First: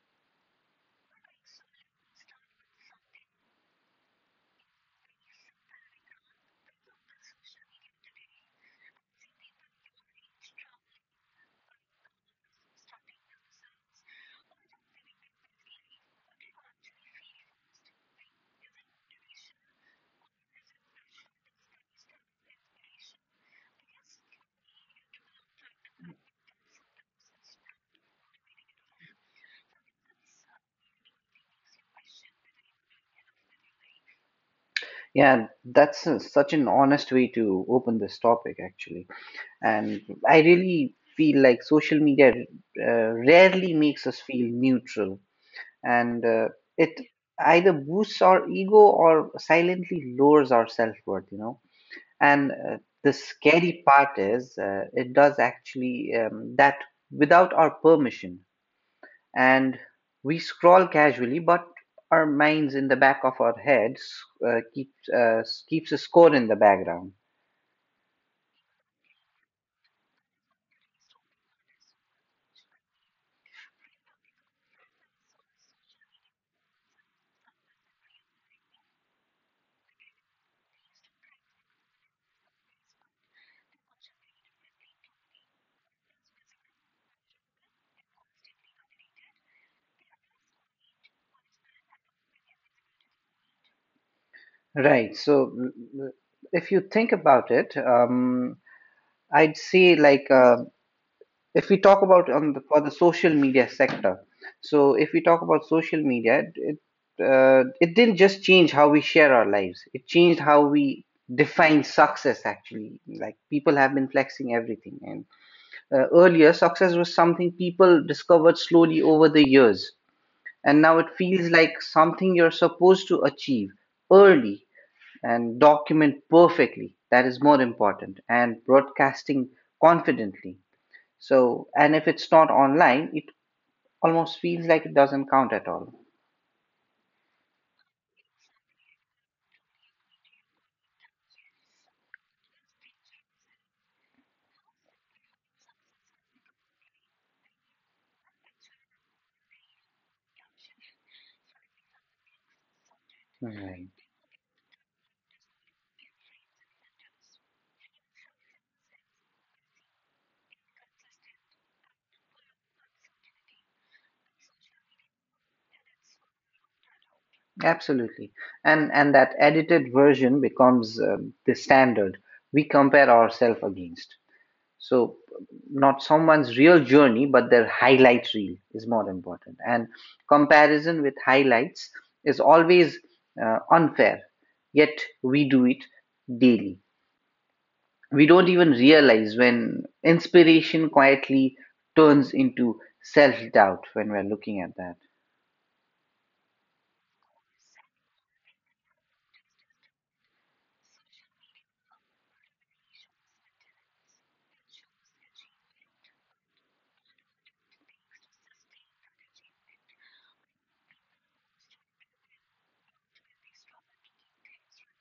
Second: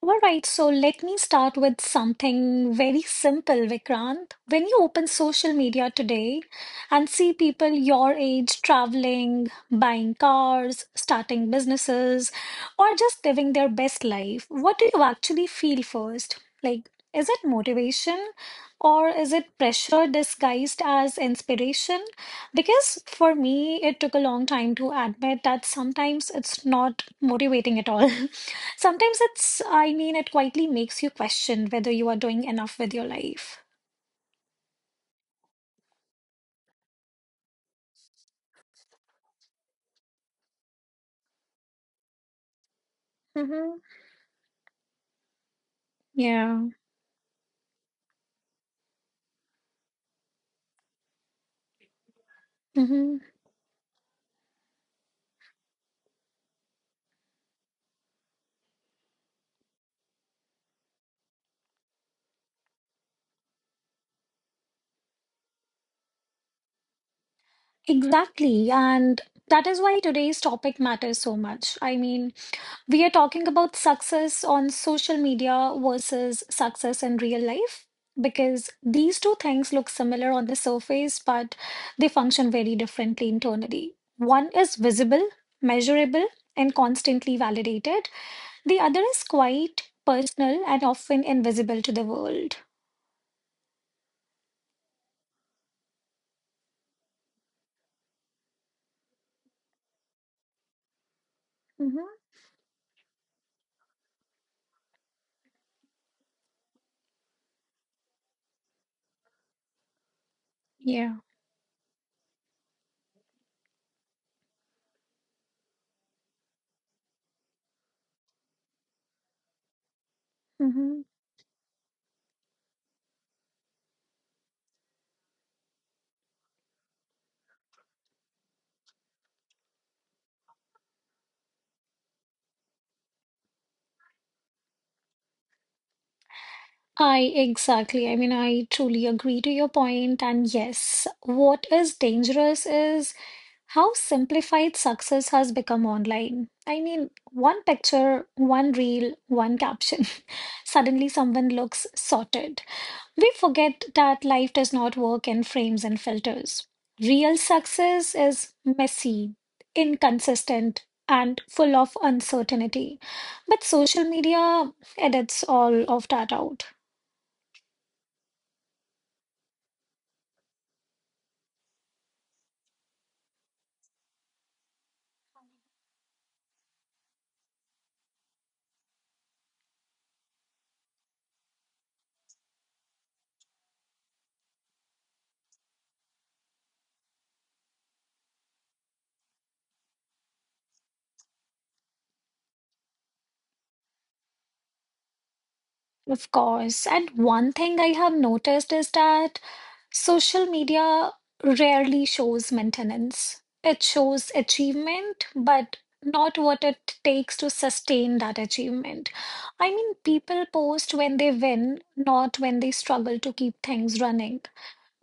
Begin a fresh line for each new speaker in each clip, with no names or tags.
All right, so let me start with something very simple, Vikrant. When you open social media today and see people your age traveling, buying cars, starting businesses, or just living their best life, what do you actually feel first? Like, is it motivation or is it pressure disguised as inspiration? Because for me, it took a long time to admit that sometimes it's not motivating at all. Sometimes it quietly makes you question whether you are doing enough with your life.
Yeah, such an honest way to open this topic, actually. And I really feel like social media rarely
Mm-hmm.
makes us feel neutral, and
Yeah.
it either boosts our ego or silently lowers our self-worth. And the
hmm
scary part is it does actually that without our permission and we scroll casually, but our minds in the back of our heads uh, keeps uh, keeps a score in the background.
Exactly. And that is why today's topic matters so much. I mean, we are talking about success on social media versus success in real life because these two things look similar on the surface, but they function very differently internally. One is visible, measurable, and constantly validated. The other is quite personal and often invisible to the world.
Right. So if you think about it, I'd say like if we talk
hmm
about for the social media sector. So if we talk about social media, it didn't just change how we share our lives. It changed how we
Yeah.
define success. Actually, like people have been flexing everything, and. Earlier, success was something people discovered slowly over the years, and now it
hmm
feels like something you're supposed to achieve early and document perfectly. That is more important, and broadcasting confidently. So, and if it's not online, it almost feels like it doesn't count at all.
I exactly. I mean, I truly agree to your point. And yes, what is dangerous is how simplified success has become online. I mean, one picture, one reel, one caption. Suddenly, someone looks sorted. We
Right.
forget that life does not work in frames and filters. Real success is messy, inconsistent, and full of uncertainty. But social media edits all of that out,
Absolutely. And that edited version becomes the standard we compare ourselves against. So not someone's real journey but their highlight reel is more important and comparison with highlights is always unfair, yet we do it daily. We don't even realize when inspiration quietly turns into self doubt when we're looking at that.
of course. And one thing I have noticed is that social media rarely shows maintenance. It shows achievement, but not what it takes to sustain that achievement. I mean, people post when they win, not when they struggle to keep things running.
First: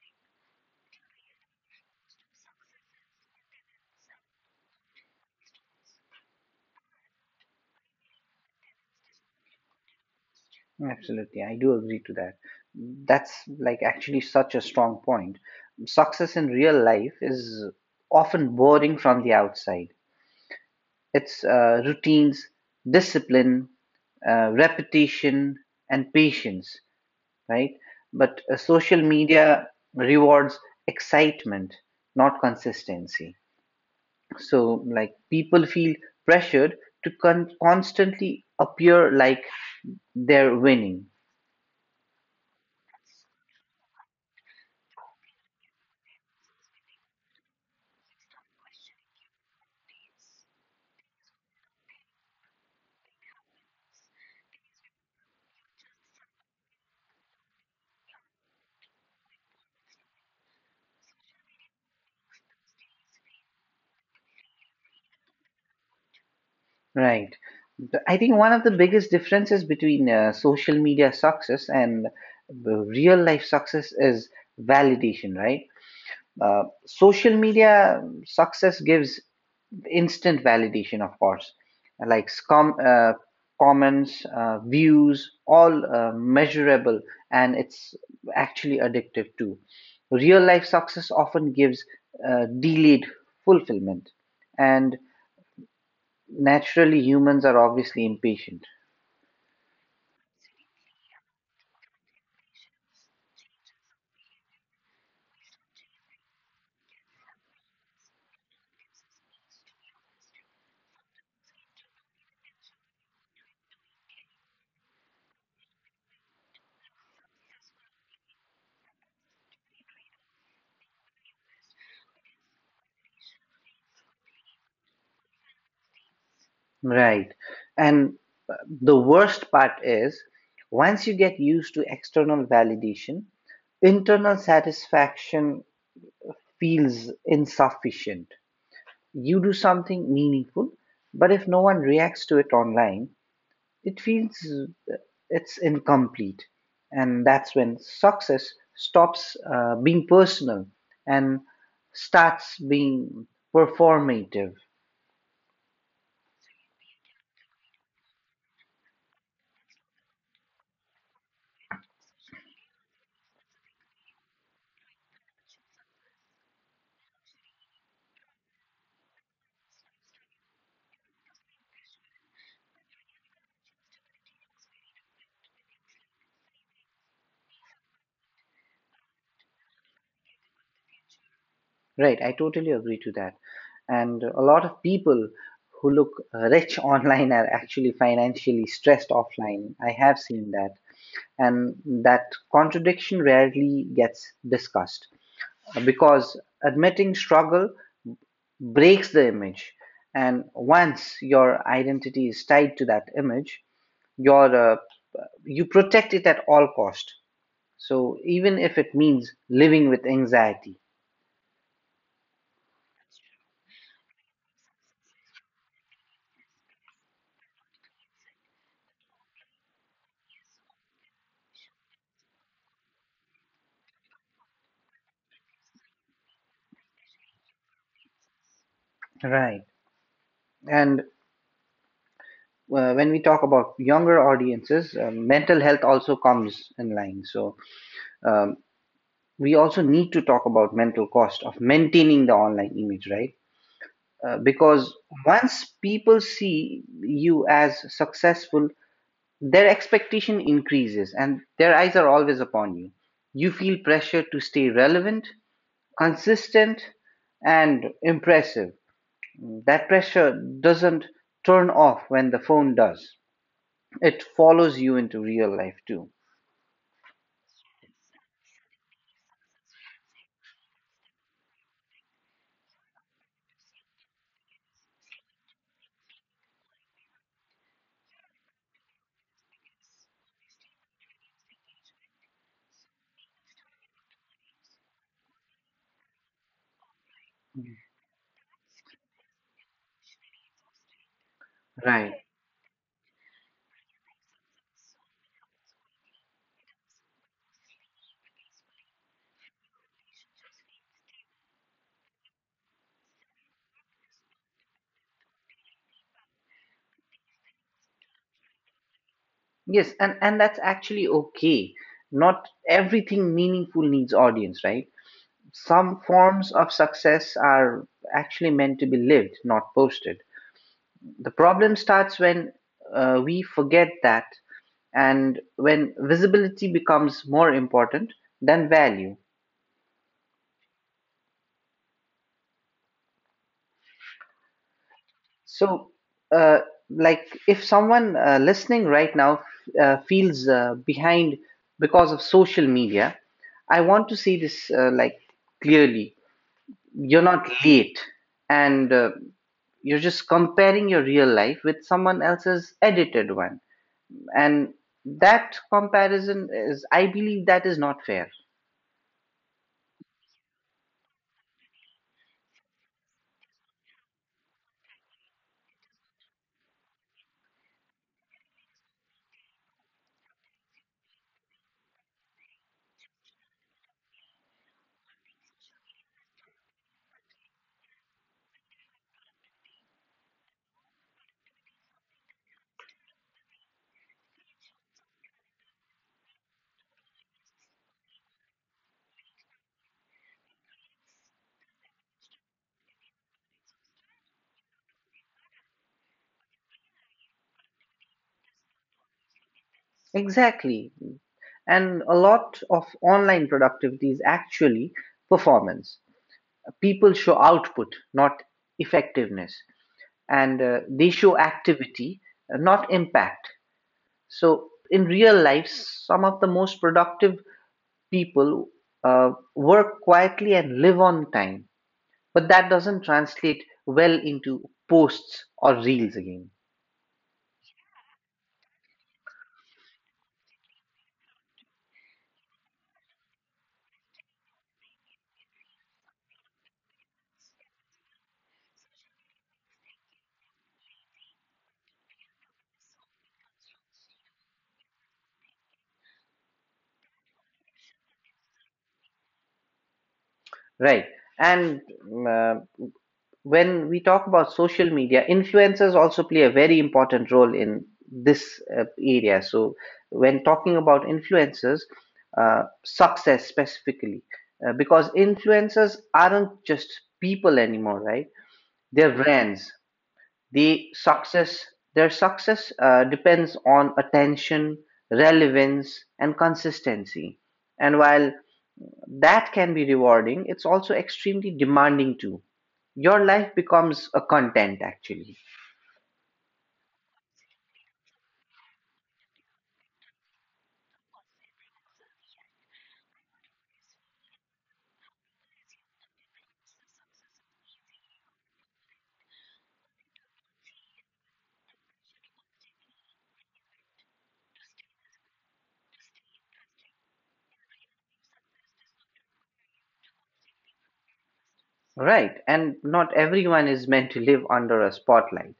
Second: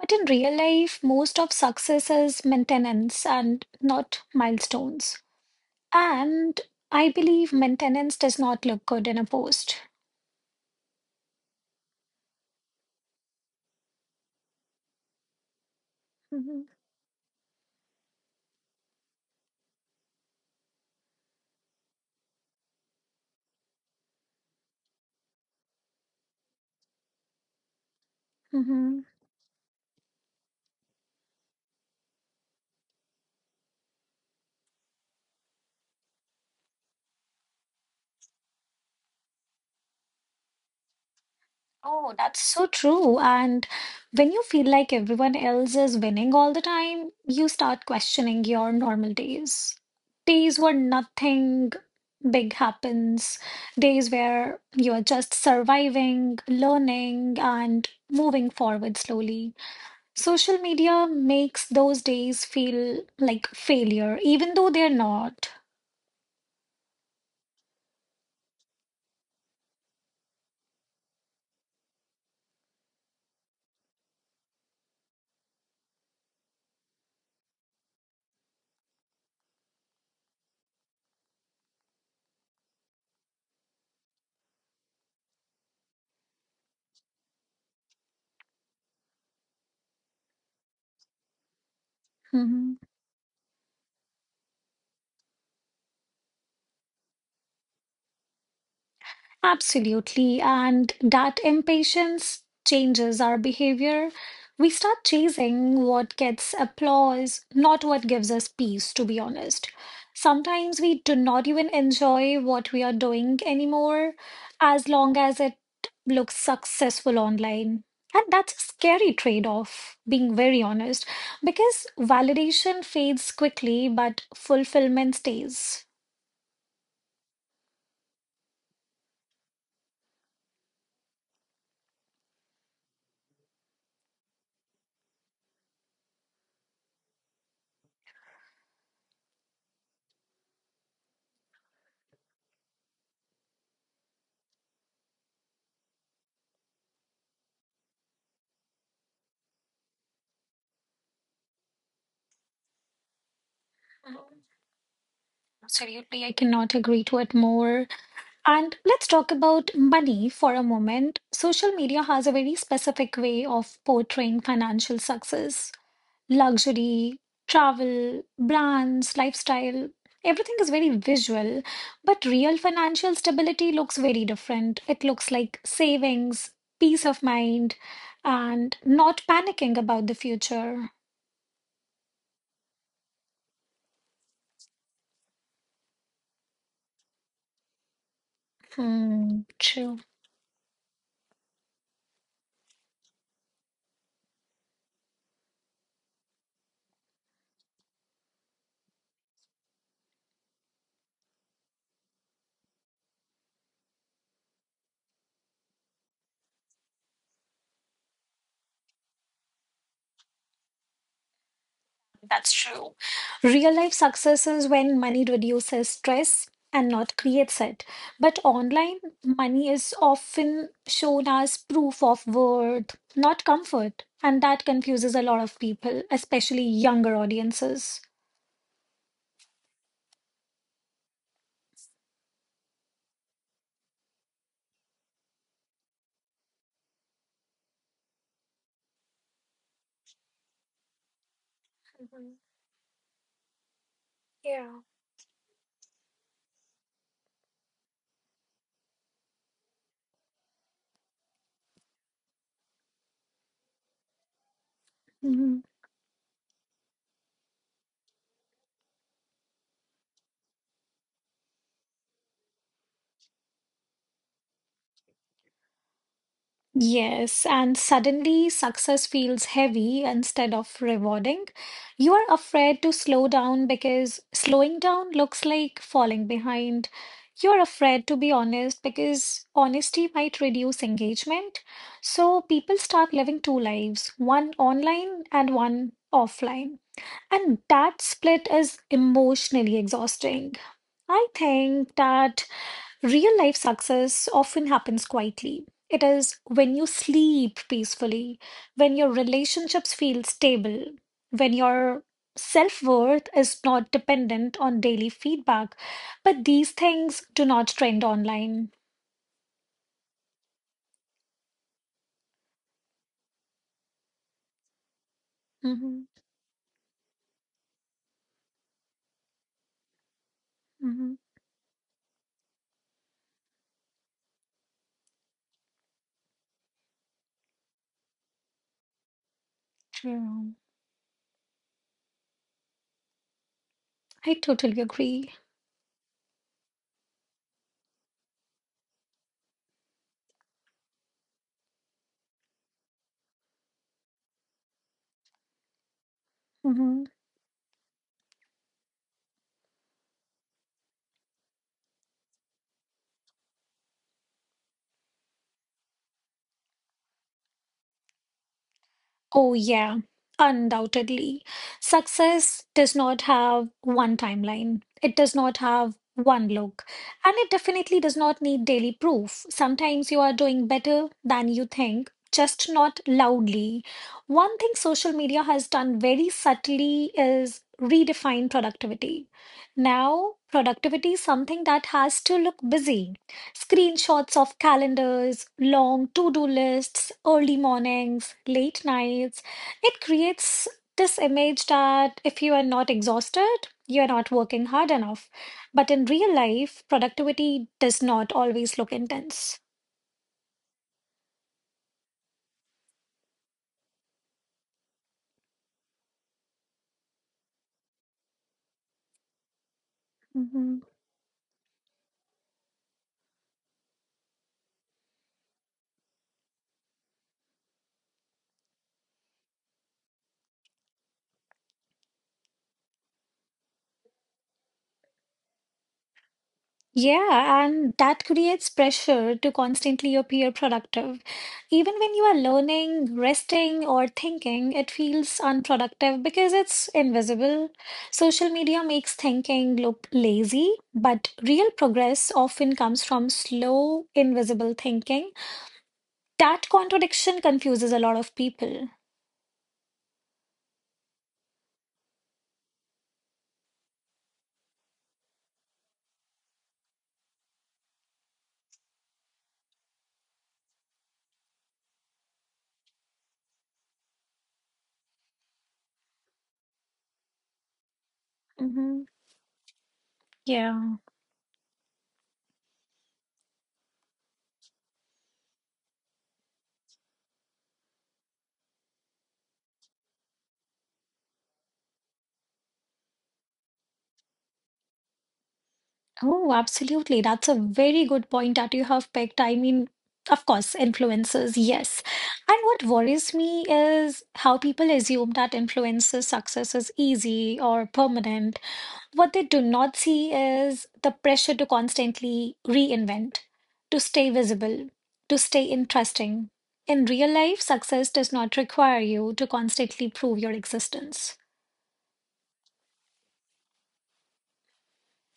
But in real life, most of success is maintenance and not milestones. And I believe maintenance does not look good in a post.
Absolutely, I do agree to that. That's, like, actually such a strong point. Success in
Mhm.
real life is often boring from the outside. Its routines, discipline, repetition, and patience, right? But social
Mhm.
media rewards excitement, not consistency. So, like, people feel pressured to constantly appear like they're winning,
Oh, that's so true. And when you feel like everyone else is winning all the time, you start questioning your normal days. Days where nothing big happens, days where you're just surviving, learning, and moving forward slowly. Social media makes those days feel like failure, even though they're not.
right? I think one of the biggest differences between social media success and the real life success is validation, right? Social media success gives instant validation, of course, like comments, views, all measurable, and it's actually addictive too. Real life success often gives
Mhm.
delayed fulfillment, and naturally, humans are obviously impatient.
Absolutely. And that impatience changes our behavior. We start chasing what gets applause, not what gives us peace, to be honest. Sometimes we do not even enjoy what we are doing anymore, as long as it looks successful online. And that's a scary trade-off, being very honest, because validation fades quickly, but fulfillment stays.
Right. And uh, the worst part is once you get used to external validation, internal satisfaction feels insufficient. You do something meaningful, but if no one reacts to it online, it feels uh, it's incomplete. And that's when success stops being personal and starts being
Mhm.
performative.
Absolutely, I cannot agree to it more. And let's talk about money for a moment. Social media has a very specific way of portraying financial success, luxury, travel, brands, lifestyle. Everything is very visual, but real financial stability looks very different. It looks like savings, peace of mind, and not panicking about the future.
Right, I totally agree to that. And a lot of people who look rich online are actually financially stressed
Hmm,
offline. I have
true.
seen that. And that contradiction rarely gets discussed because admitting struggle breaks the image. And once your identity is tied to that image, your uh, you protect it at all cost. So even if it means living with anxiety,
That's true. Real life success is when money reduces stress and not creates it. But online, money is often shown as proof of worth, not comfort. And that confuses a lot of people, especially younger audiences.
right? And when we talk about younger audiences, mental health also comes in line. So um, we also need to talk about mental cost of maintaining the
Mhm.
online image, right? Because
Yeah.
once people see you as successful, their expectation increases and their eyes are always upon you. You feel pressure to stay relevant,
Mhm.
consistent, and impressive. That pressure doesn't turn off when the phone does. It follows you into real life too.
Yes, and suddenly success feels heavy instead of rewarding. You are afraid to slow down because slowing down looks like falling behind. You're afraid to be honest because honesty might reduce engagement. So people start living two lives, one online and one offline. And that split is emotionally exhausting. I
Right.
think that real life success often happens quietly. It is when you sleep peacefully, when your relationships feel stable, when your self worth is not dependent on daily feedback. But these things do not trend online.
Yes, and that's actually okay. Not everything meaningful needs audience, right? Some
hmm
forms of success are actually meant to be lived, not posted. The
hmm
problem starts when we forget that, and when visibility becomes more important than value.
True. I totally agree.
So, uh, like, if someone listening right now feels behind because of social media, I want to say this, like, clearly. You're not late, and you're just comparing your real life with someone else's edited one, and that comparison is, I believe, that is not fair.
Oh, yeah, undoubtedly. Success does not have one timeline, it does not have one look, and it definitely does not need daily proof. Sometimes you are doing better than you think. Just not loudly. One thing social media has done very subtly is redefine productivity. Now, productivity is something that has to look busy. Screenshots of calendars, long to do lists, early mornings, late nights. It creates this image that if you are not exhausted, you are not working hard enough. But in real life, productivity does not always look intense.
Exactly, and a lot of online productivity is actually performance. People show output, not effectiveness, and
Mhm.
they show activity, not impact. So, in real life, some of the most productive people work quietly and live on time, but that doesn't translate well into posts or reels again,
Yeah, and that creates pressure to constantly appear productive. Even when you are learning, resting, or thinking, it feels unproductive because it's invisible. Social media makes thinking look lazy, but real progress often comes from slow, invisible thinking. That contradiction confuses a lot of people.
right? And uh, when we talk about social media, influencers also play a very important role in this area. So, when talking about influencers, success specifically, because influencers aren't just people anymore, right? They're
hmm
brands. They
Yeah.
success. Their success depends on attention, relevance, and consistency. And while that can be rewarding. It's also extremely demanding too. Your life becomes a content actually.
Oh, absolutely. That's a very good point that you have picked. I mean, of course, influencers, yes. And what worries me is how people assume that influencer success is easy or permanent. What they do not see is the pressure to constantly reinvent, to stay visible, to stay interesting. In real life, success does not require you to constantly prove your existence.
Right. And not everyone is meant to live under a spotlight.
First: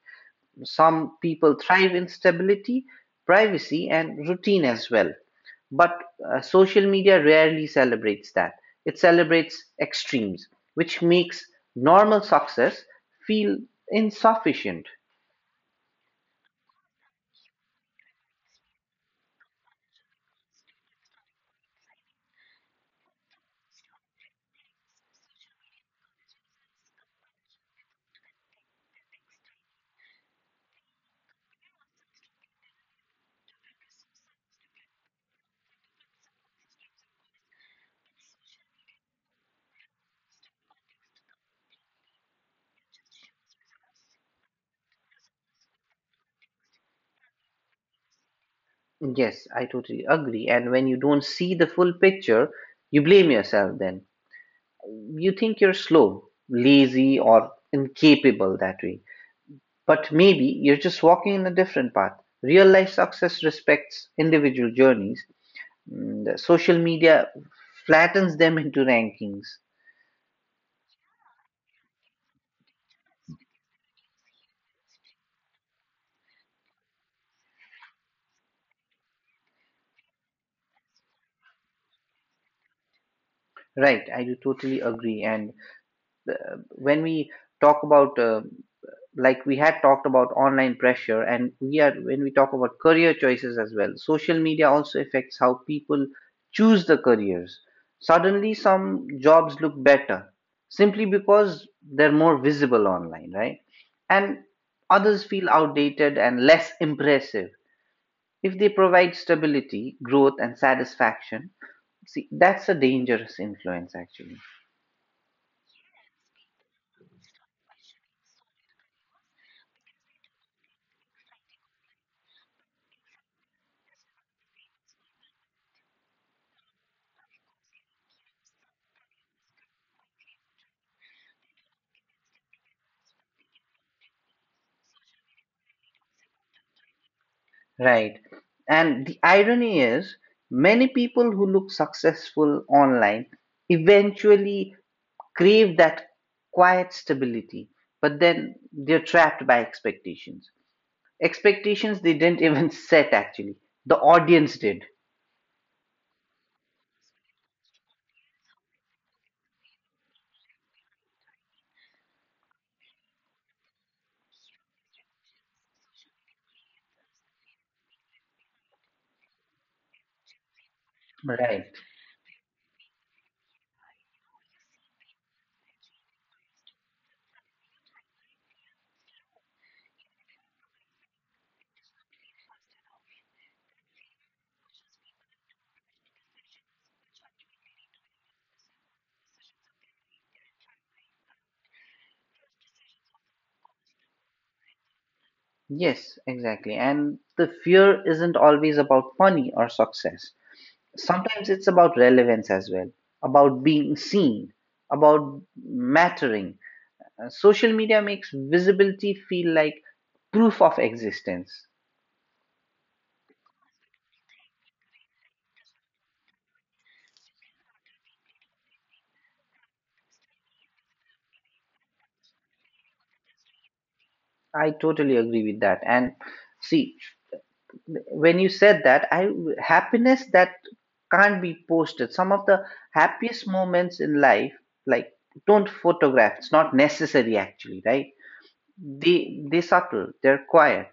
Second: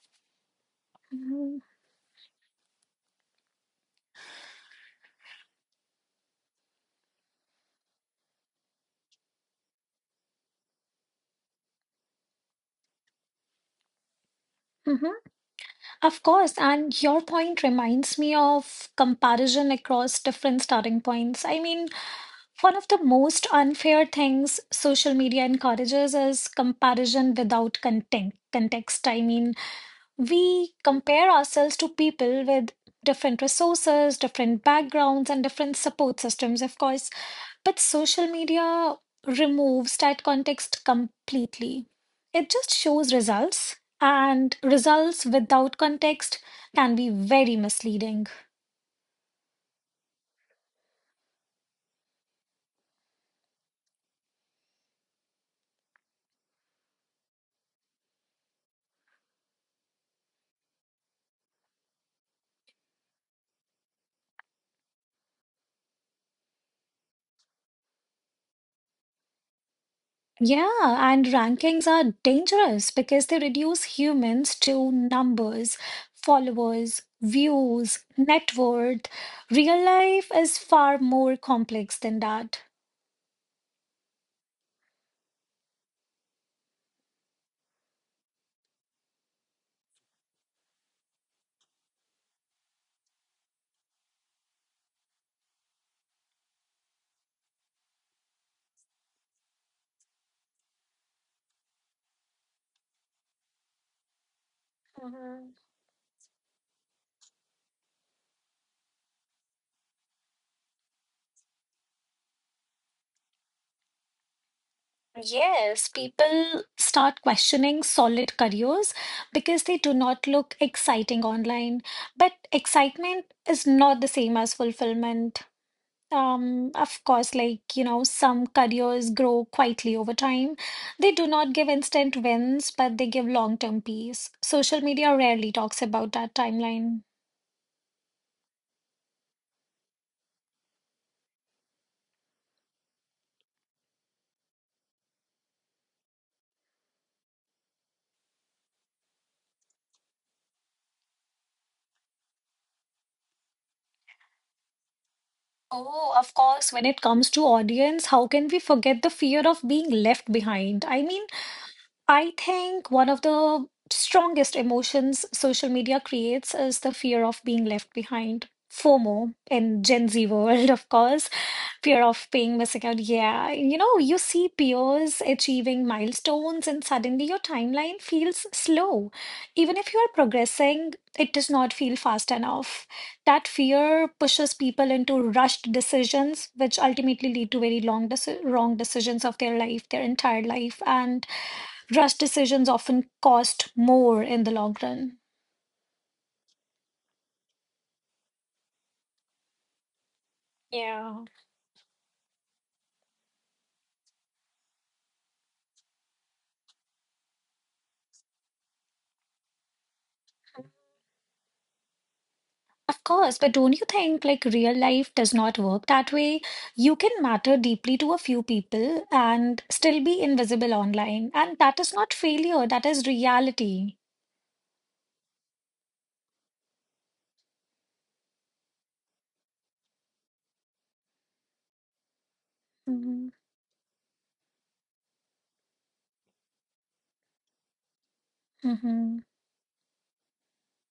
Some people
Mhm.
thrive in stability, privacy, and routine as well. But social media rarely celebrates that. It celebrates extremes, which makes normal success feel insufficient.
Mhm. Of course, and your point reminds me of comparison across different starting points. I mean, one of the most unfair things social media encourages is comparison without context. I mean, we compare ourselves to people with different resources, different backgrounds, and different support systems, of course. But social media removes that context completely. It just shows results, and results without context can be very misleading.
Yes, I totally agree. And when you don't see the full picture, you blame yourself then. You think you're slow, lazy, or incapable that way. But maybe you're just walking in a different path. Real life success respects individual journeys. Mm, the social media flattens them into rankings.
Yeah, and rankings are dangerous because they reduce humans to numbers, followers, views, net worth. Real life is far more complex than that.
Right, I do totally agree. And when we talk about like we had talked about online pressure, and we are when we talk about career choices as well, social media also affects how people choose the careers. Suddenly some jobs look better simply because they're more visible online, right? And others feel
Mhm.
outdated and less impressive if they provide stability, growth and satisfaction. See, that's a dangerous influence actually.
Yes, people start questioning solid careers because they do not look exciting online. But excitement is not the same as fulfillment. Of course, like, you know, some careers grow quietly over time. They do not give instant wins, but they give long-term peace. Social media rarely talks about that timeline.
Right. And the irony is, many people who look successful online eventually crave that quiet stability, but then they're trapped by expectations. Expectations they didn't even set, actually, the audience did.
Oh, of course, when it comes to audience, how can we forget the fear of being left behind? I mean, I think one of the strongest emotions social media creates is the fear of being left behind. FOMO in Gen Z world, of course,
Right.
fear of being missing out. Yeah, you know, you see peers achieving milestones, and suddenly your timeline feels slow. Even if you are progressing, it does not feel fast enough. That fear pushes people into rushed decisions, which ultimately lead to very wrong decisions of their life, their entire life. And rush decisions often cost more in the long run.
Yes, exactly. And the fear isn't always about money or success.
Yeah.
Sometimes it's about relevance as well, about being seen, about mattering. Social media makes visibility feel like proof of existence.
Of course, but don't you think like real life does not work that way? You can matter deeply to a few people and still be invisible online. And that is not failure, that is reality.
I totally agree with that. And see, when you said that, I happiness that can't be posted. Some of the happiest moments in life, like, don't photograph. It's not necessary actually, right?
Mm-hmm.
They subtle, they're quiet,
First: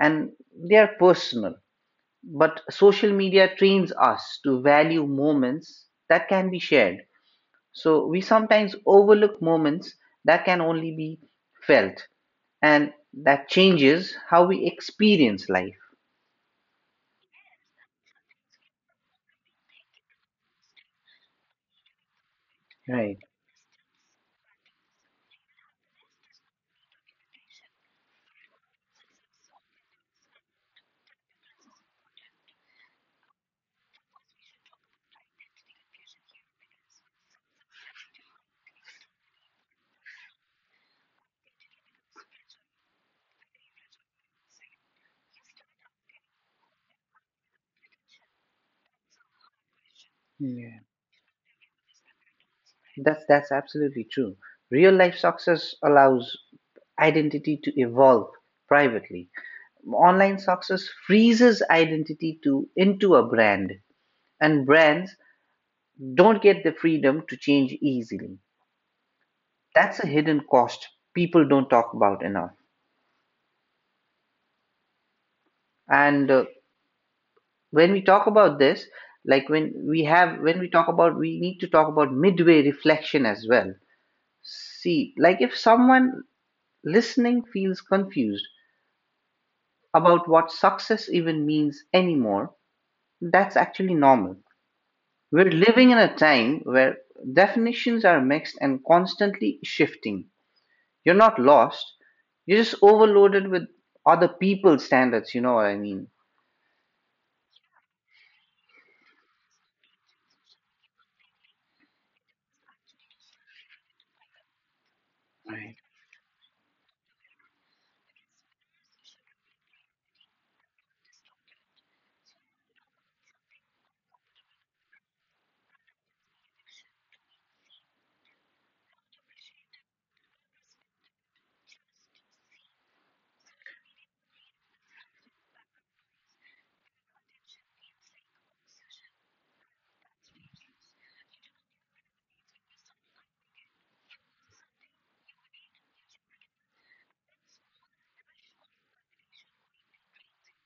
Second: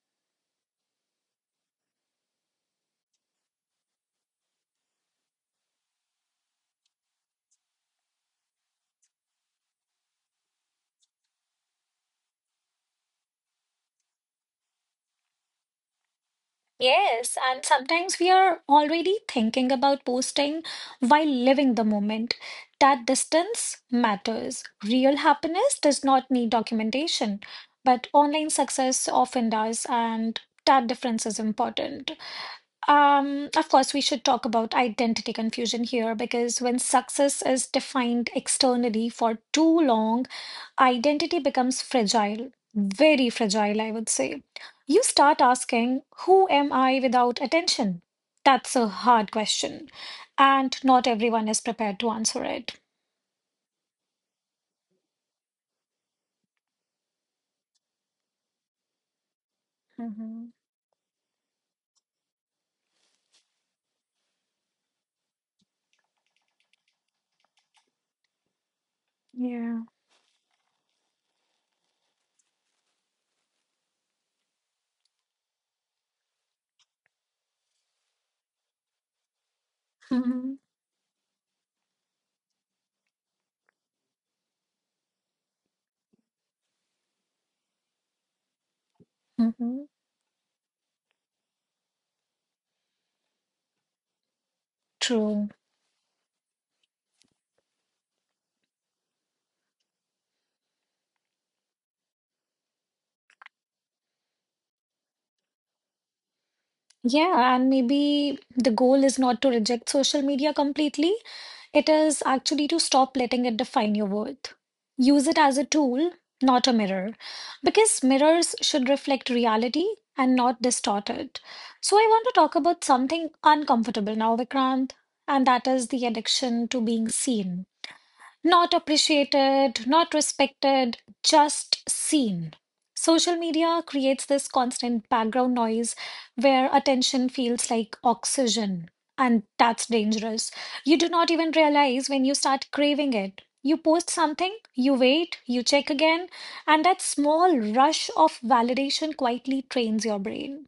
and they're personal. But social media trains us to value moments that can be shared. So we sometimes overlook moments that can only be felt, and that changes how we experience life.
Yes, and sometimes we are already thinking about posting while living the moment. That
Right.
distance matters. Real happiness does not need documentation, but online success often does, and that difference is important. Of course, we should talk about identity confusion here because when success is defined externally for too long, identity becomes fragile, very fragile, I would say. You start asking, who am I without attention? That's a hard question, and
Yeah.
not everyone is prepared to answer it.
That's absolutely true. Real life success allows identity to evolve privately. Online
Mm-hmm.
success freezes identity to into a brand, and brands don't get the freedom to change easily.
Yeah.
That's a hidden cost people don't talk about enough. And when we talk about this,
hmm
when we talk about, we need to talk about midway reflection as well. See, like if someone listening feels confused
hmm
about what success even means anymore, that's actually normal.
True.
We're living in a time where definitions are mixed and constantly shifting. You're not lost, you're just overloaded with other people's standards, you know what I mean.
Yeah, and maybe the goal is not to reject social media completely. It is actually to stop letting it define your worth. Use it as a
Right.
tool, not a mirror, because mirrors should reflect reality and not distort it. So, I want to talk about something uncomfortable now, Vikrant, and that is the addiction to being seen. Not appreciated, not respected, just seen. Social media creates this constant background noise where attention feels like oxygen, and that's dangerous. You do not even realize when you start craving it. You post something, you wait, you check again, and that small rush of validation quietly trains your brain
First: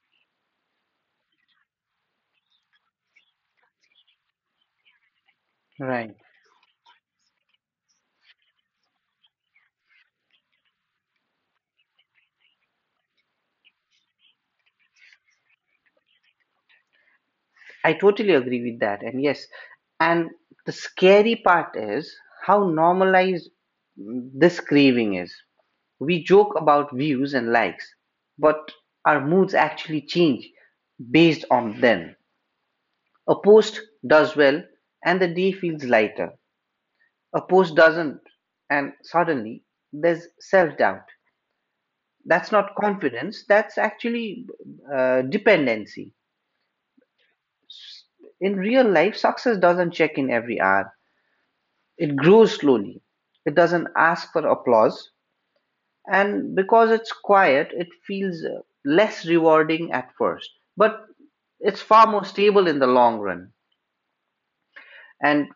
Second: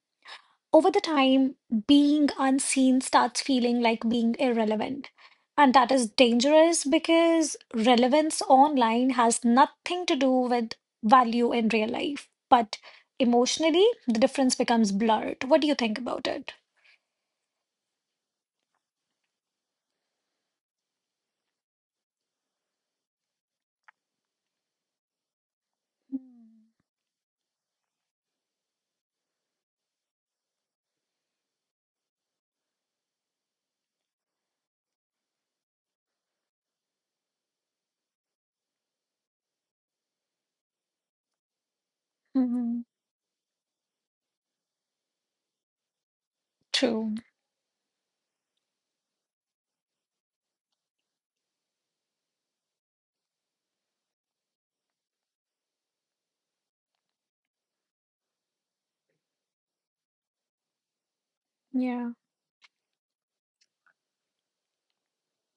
over the time, being unseen starts feeling like being irrelevant. And that is
Right.
dangerous because relevance online has nothing to do with value in real life. But emotionally, the difference becomes blurred. What do you think about it?
I totally agree with that. And yes, and the scary part is how normalized this craving is. We joke about views and likes, but our moods actually change based on them. A post does well and the day feels lighter. A post doesn't, and suddenly there's self doubt. That's not
Mm-hmm.
confidence, that's actually dependency.
True.
In real life, success doesn't check in every hour. It grows slowly, it doesn't ask for applause, and because it's quiet, it feels less rewarding at first, but it's far
Yeah.
more stable in the long run. And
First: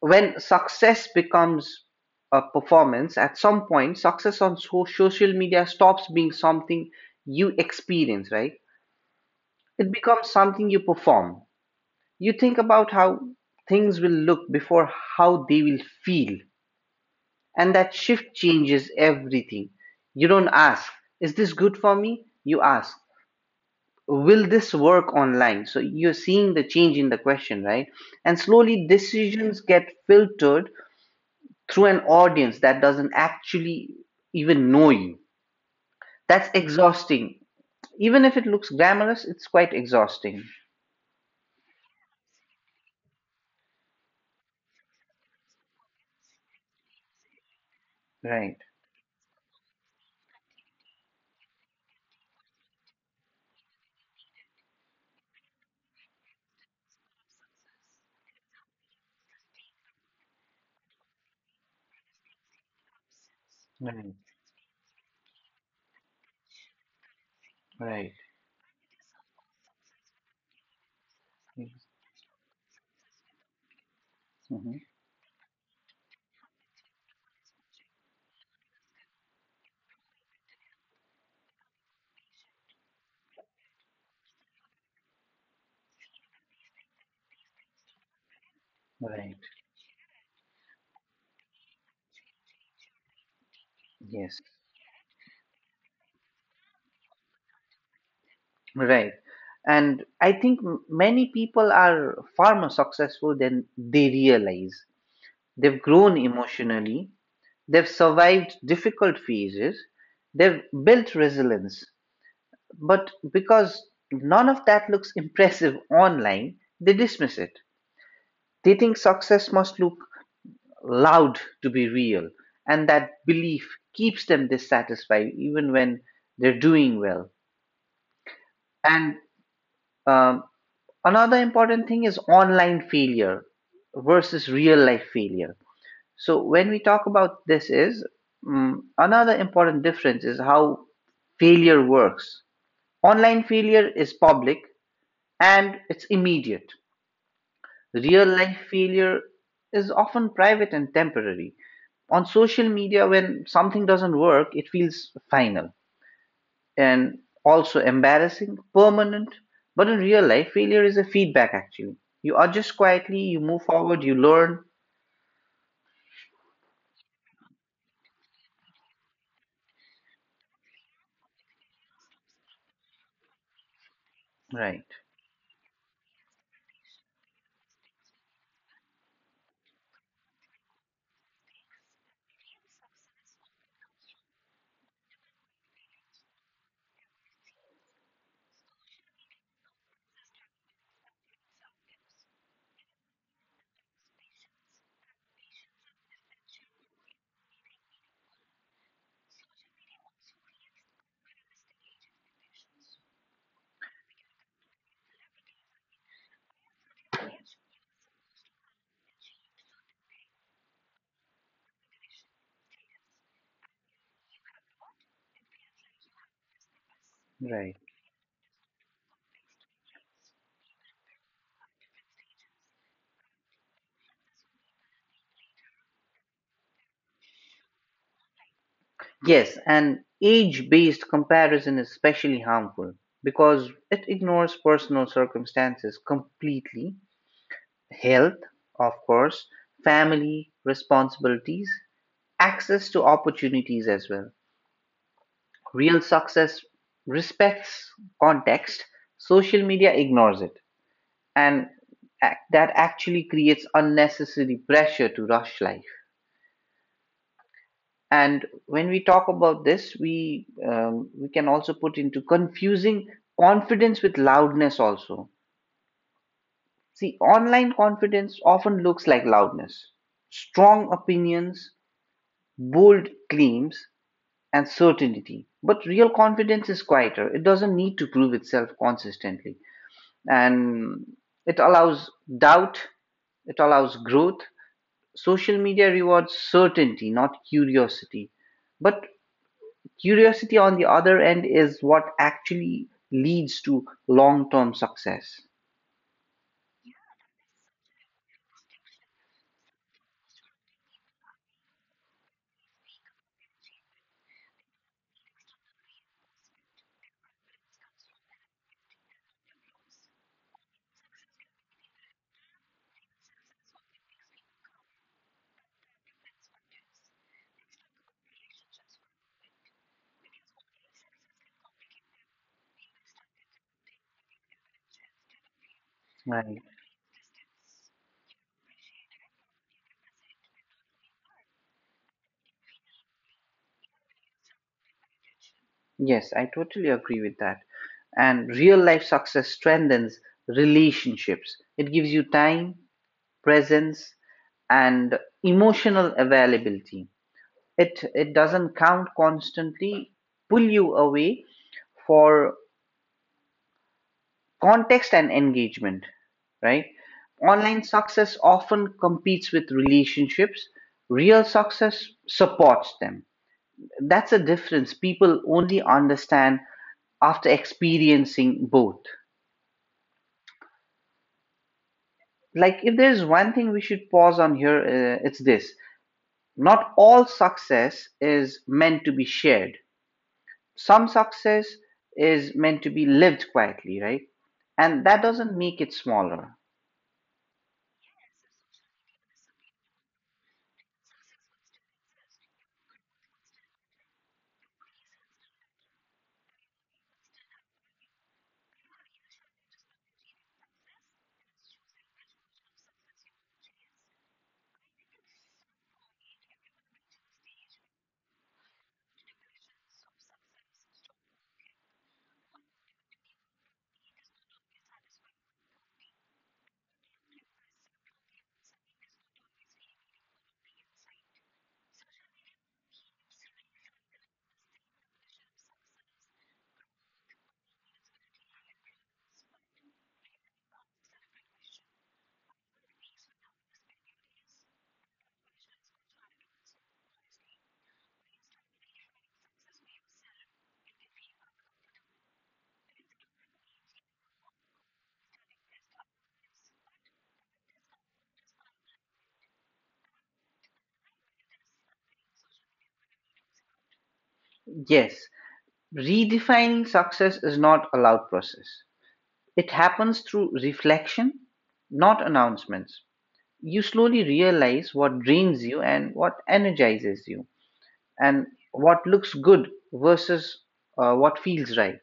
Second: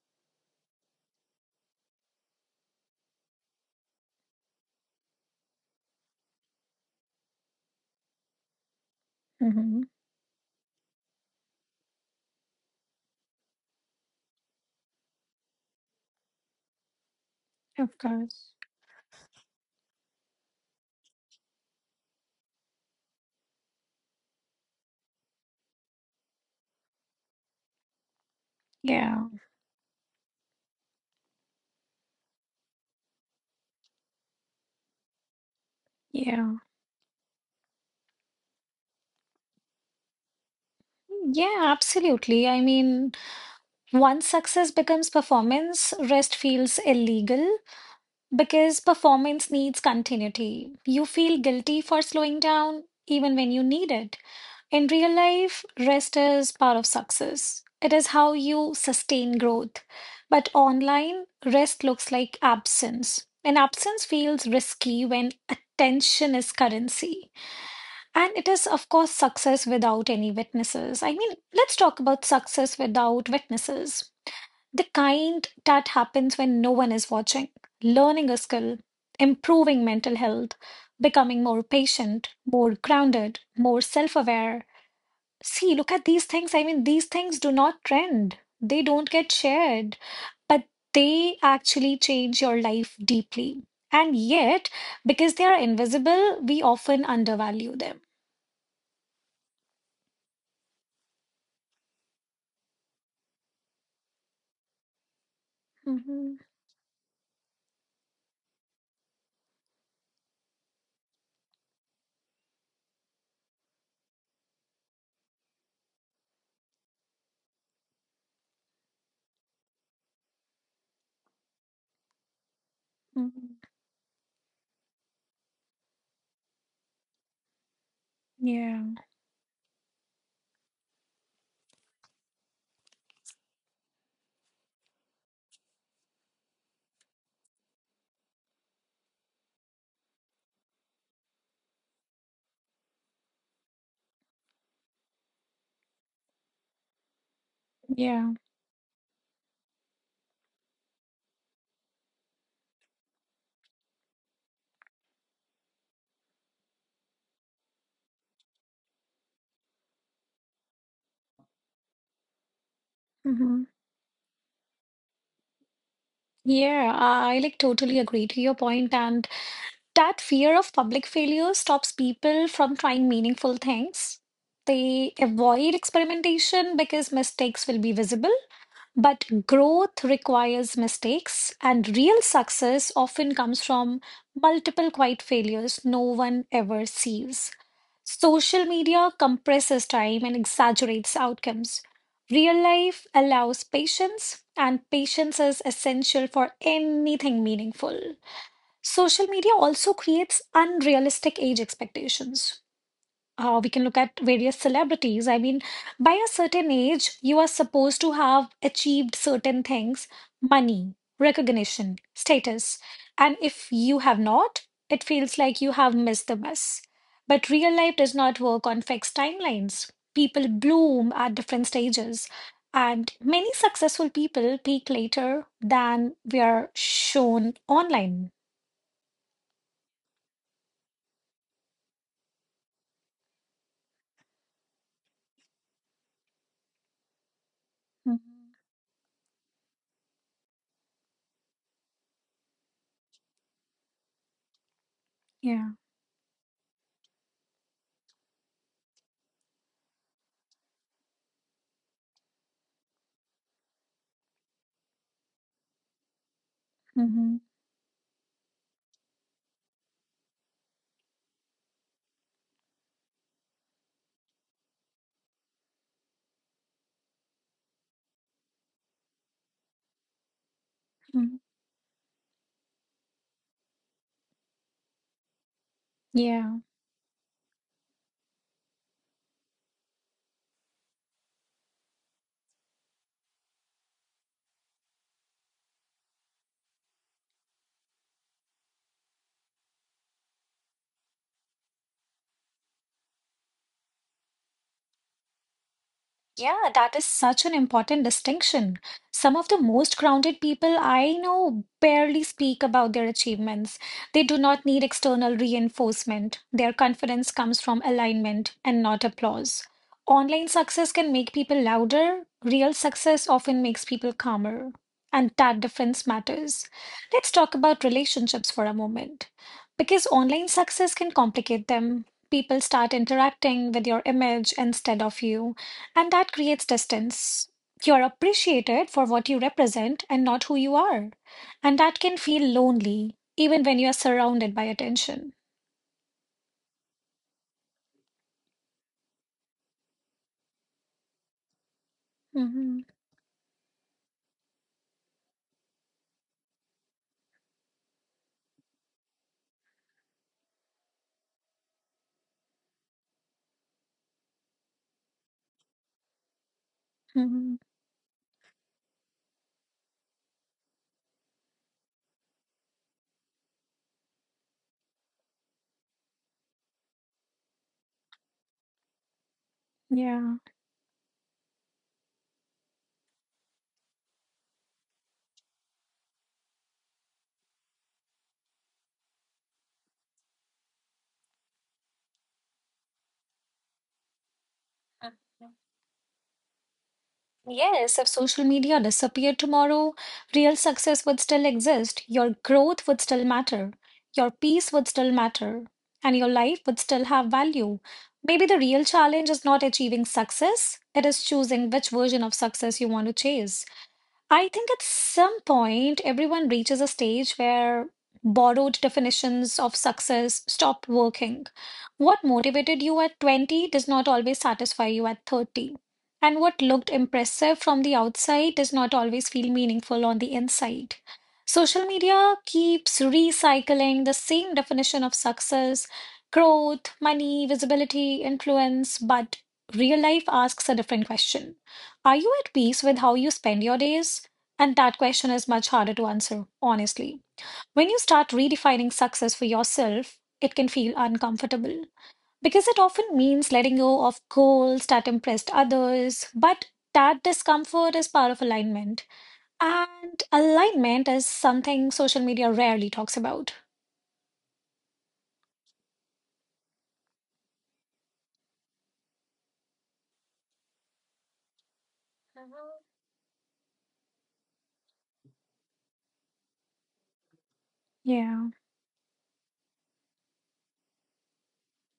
when success becomes a performance, at some point, success on social media stops being something you experience, right?
Mm-hmm.
It becomes something you perform. You think about how things will look before how they will feel. And that
Of
shift
course.
changes everything. You don't ask, is this good for me? You ask, will this work online? So you're seeing the change in the question, right? And slowly
Yeah.
decisions get filtered through an audience that doesn't actually even know you. That's
Yeah.
exhausting. Even if it looks glamorous, it's quite exhausting.
Yeah, absolutely. I mean, once success becomes performance, rest feels illegal.
Right,
Because performance needs continuity. You feel guilty for slowing down even when you need it. In real life, rest is part of success. It is how you sustain growth. But online, rest looks like absence. And absence
right,
feels risky when attention is currency.
right.
And it is, of course, success without any witnesses. I mean, let's talk about success without witnesses.
Mhm.
The kind that happens when no one is watching, learning a skill, improving mental health, becoming more patient, more grounded, more self aware. See, look at these things. I mean, these things do not trend, they don't get
Right,
shared, but they actually change your life deeply. And
yes.
yet, because they are invisible, we often undervalue them.
Right. And I think many people are far more successful than they realize. They've grown
hmm
emotionally, they've survived difficult phases, they've built resilience. But because none of that looks impressive online, they dismiss it. They think success must look loud to be real, and that
hmm
belief keeps them dissatisfied even when they're doing well.
Yeah,
And um, another important thing is online failure versus real life failure. So when we talk about this is another important difference is how failure works. Online failure is public and it's immediate. Real
yeah.
life failure is often private and temporary. On social media when something doesn't work it feels final and also embarrassing, permanent. But in real life, failure is a feedback actually. You adjust quietly, you move
hmm
forward, you learn.
Yeah, I like totally agree to your point, and that fear of public failure stops people from trying meaningful things.
Right,
They avoid experimentation because mistakes will be visible. But growth requires mistakes, and real success often comes from multiple quiet failures no one ever sees. Social media compresses time and exaggerates outcomes. Real life allows patience, and patience is essential for anything meaningful. Social media also creates unrealistic age expectations. We can look at various celebrities. I mean, by a certain age, you are supposed to have achieved certain things money, recognition, status. And if you have not, it feels like you have missed the bus. But
right.
real life does not work on fixed timelines. People bloom at different stages. And many successful people peak later than we are shown online.
Yes, and age based comparison is especially harmful because it ignores personal circumstances completely.
Mhm.
Health, of course, family, responsibilities, access to opportunities as well.
Yeah.
Real success respects context, social media ignores it. and that actually creates unnecessary pressure to rush life.
Mhm.
And when we talk about this, we can also put into confusing confidence with loudness also. See, online confidence often looks like loudness, strong
Mhm.
opinions, bold claims, and certainty. But real
Yeah.
confidence is quieter, it doesn't need to prove itself consistently, and it allows doubt, it allows growth. Social media rewards certainty, not curiosity. But curiosity, on the other end, is what actually leads to long term success.
Yeah, that is such an important distinction. Some of the most grounded people I know barely speak about their achievements. They do not need external reinforcement. Their confidence comes from alignment and not applause. Online success can make people louder. Real success often makes people calmer. And that difference matters. Let's talk about relationships for a moment. Because online success can complicate them. People start interacting with your image instead of you. And that
Right.
creates distance. You're appreciated for what you represent and not who you are. And that can feel lonely, even when you are surrounded by attention.
Yes, I totally agree with that. And real life success strengthens relationships, it gives you time,
Hmm.
presence, and emotional availability. It doesn't count constantly, pull you away for context and engagement, right?
Hmm.
Online success often competes with relationships. Real success supports them. That's a difference people only understand after experiencing both.
Yeah.
Like, if there's one thing we should pause on here, it's this, not all success is meant to be shared. Some success is meant to be lived quietly, right? And that
Mhm.
doesn't make it smaller.
Yes, if social media disappeared tomorrow, real success would still exist. Your growth would still matter. Your peace would still matter. And your life would still have value. Maybe the real challenge is not achieving success, it is choosing which version of success you want to chase. I think at some point, everyone reaches a stage where borrowed definitions of success stop working. What motivated you at 20 does not always satisfy you at 30. And what looked impressive from the outside does not always feel meaningful on the inside. Social media keeps recycling the same definition of success, growth, money, visibility, influence, but real life asks a different question. Are you at peace with how you spend your days? And that question is much harder to answer, honestly. When you start redefining success for yourself, it can feel uncomfortable because it often means letting go of goals that impressed others. But that discomfort is part of alignment. And alignment is something social media rarely talks about.
Yes, redefining success is not a loud process. It happens through reflection, not
Mhm.
announcements. You slowly realize what drains you and what energizes you, and
Yeah.
what looks good versus what feels right.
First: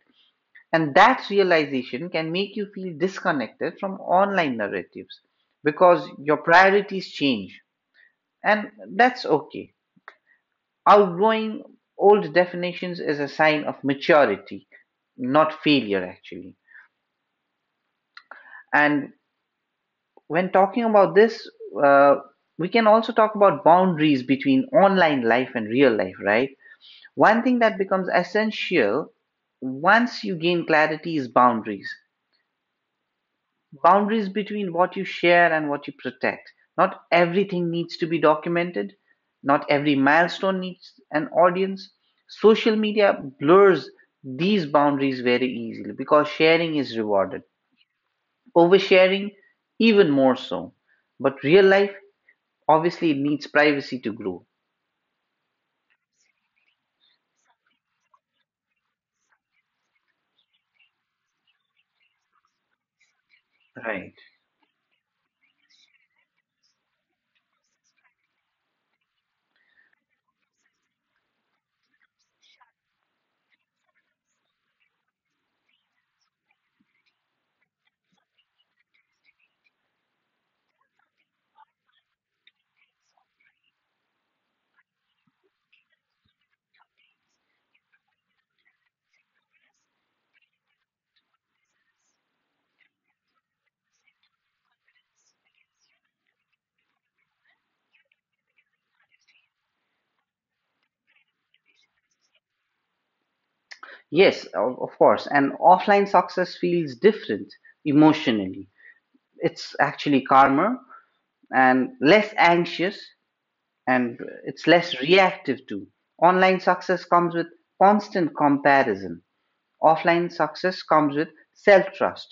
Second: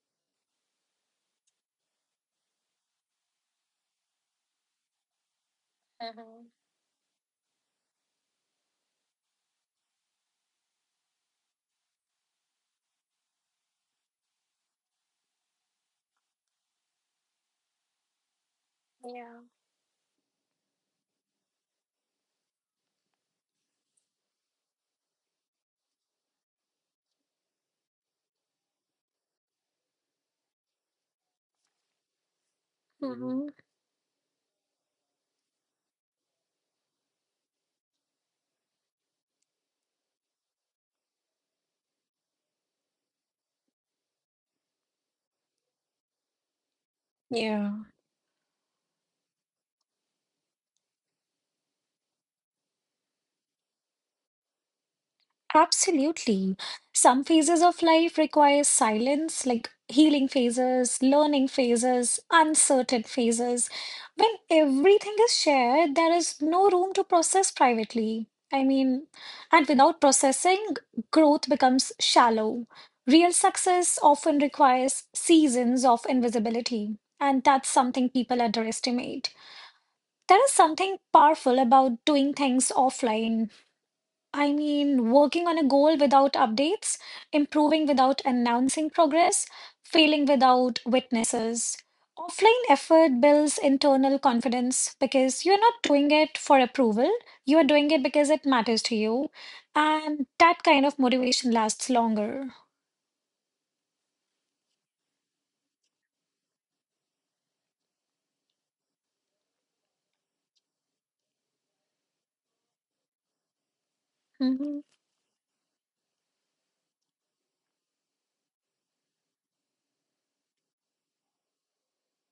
And that realization can make you feel disconnected from online narratives because your
Mhm.
priorities change. And that's okay. Outgrowing old definitions is a sign of maturity, not failure, actually. And
Yeah.
when talking about this, uh, we can also talk about boundaries between online life and real life, right? One thing that becomes essential once you gain clarity is boundaries.
Mhm.
Boundaries between what you share and what you protect. Not everything needs to be documented, not every milestone needs an audience. Social media blurs these boundaries very easily because sharing is rewarded,
Yeah.
oversharing, even more so. But real life, obviously, it needs privacy to grow.
Absolutely. Some phases of life require silence, like healing phases, learning phases, uncertain phases.
Right.
When everything is shared, there is no room to process privately. I mean, and without processing, growth becomes shallow. Real success often requires seasons of invisibility, and that's something people underestimate. There is something powerful about doing things offline. I mean, working on a goal without updates, improving without announcing progress, failing without witnesses. Offline effort builds internal confidence because you're not doing it for approval, you are doing it because it matters to you. And that kind of motivation lasts longer.
Yes, of course. And offline success feels different emotionally, it's actually calmer and less anxious, and it's
Hmm.
less reactive too. Online success comes with constant comparison, offline success comes with self trust,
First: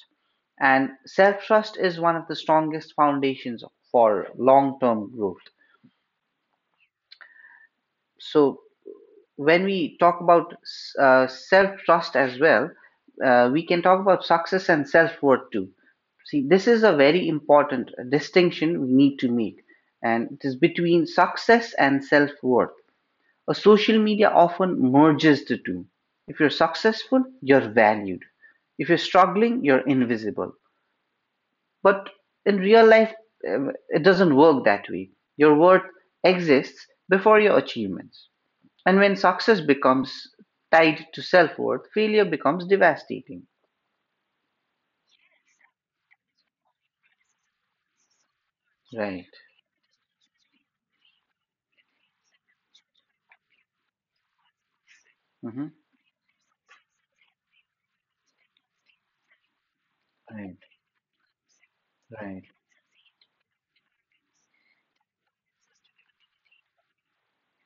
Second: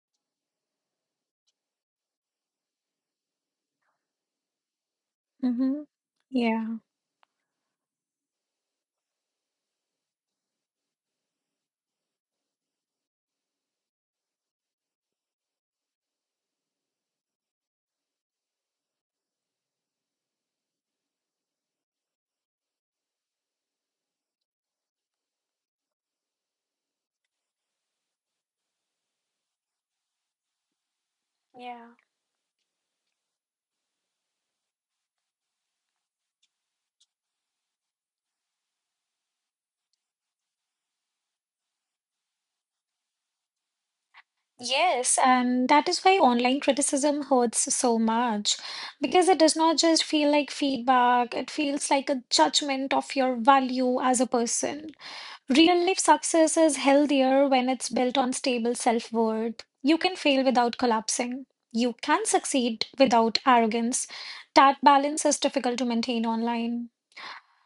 and self trust is one of the strongest foundations for long term growth.
Hmm. Yeah.
So when we talk about self trust as well, we can talk about success and self worth too. See, this is a very important distinction we need to make, and it is between success and self worth. A social media often merges the two. If you're successful, you're valued. If you're struggling, you're invisible. But in real life, it doesn't work that way. Your worth exists before your achievements. And when success becomes tied to self worth, failure becomes devastating.
Yes, and that is why online criticism hurts so much
Right.
because it does not just feel like feedback, it feels like a judgment of your value as a person.
Mhm.
Real life success is healthier when it's built on stable self-worth. You can fail
Right.
without collapsing. You can
Right.
succeed without arrogance. That balance is difficult to maintain online.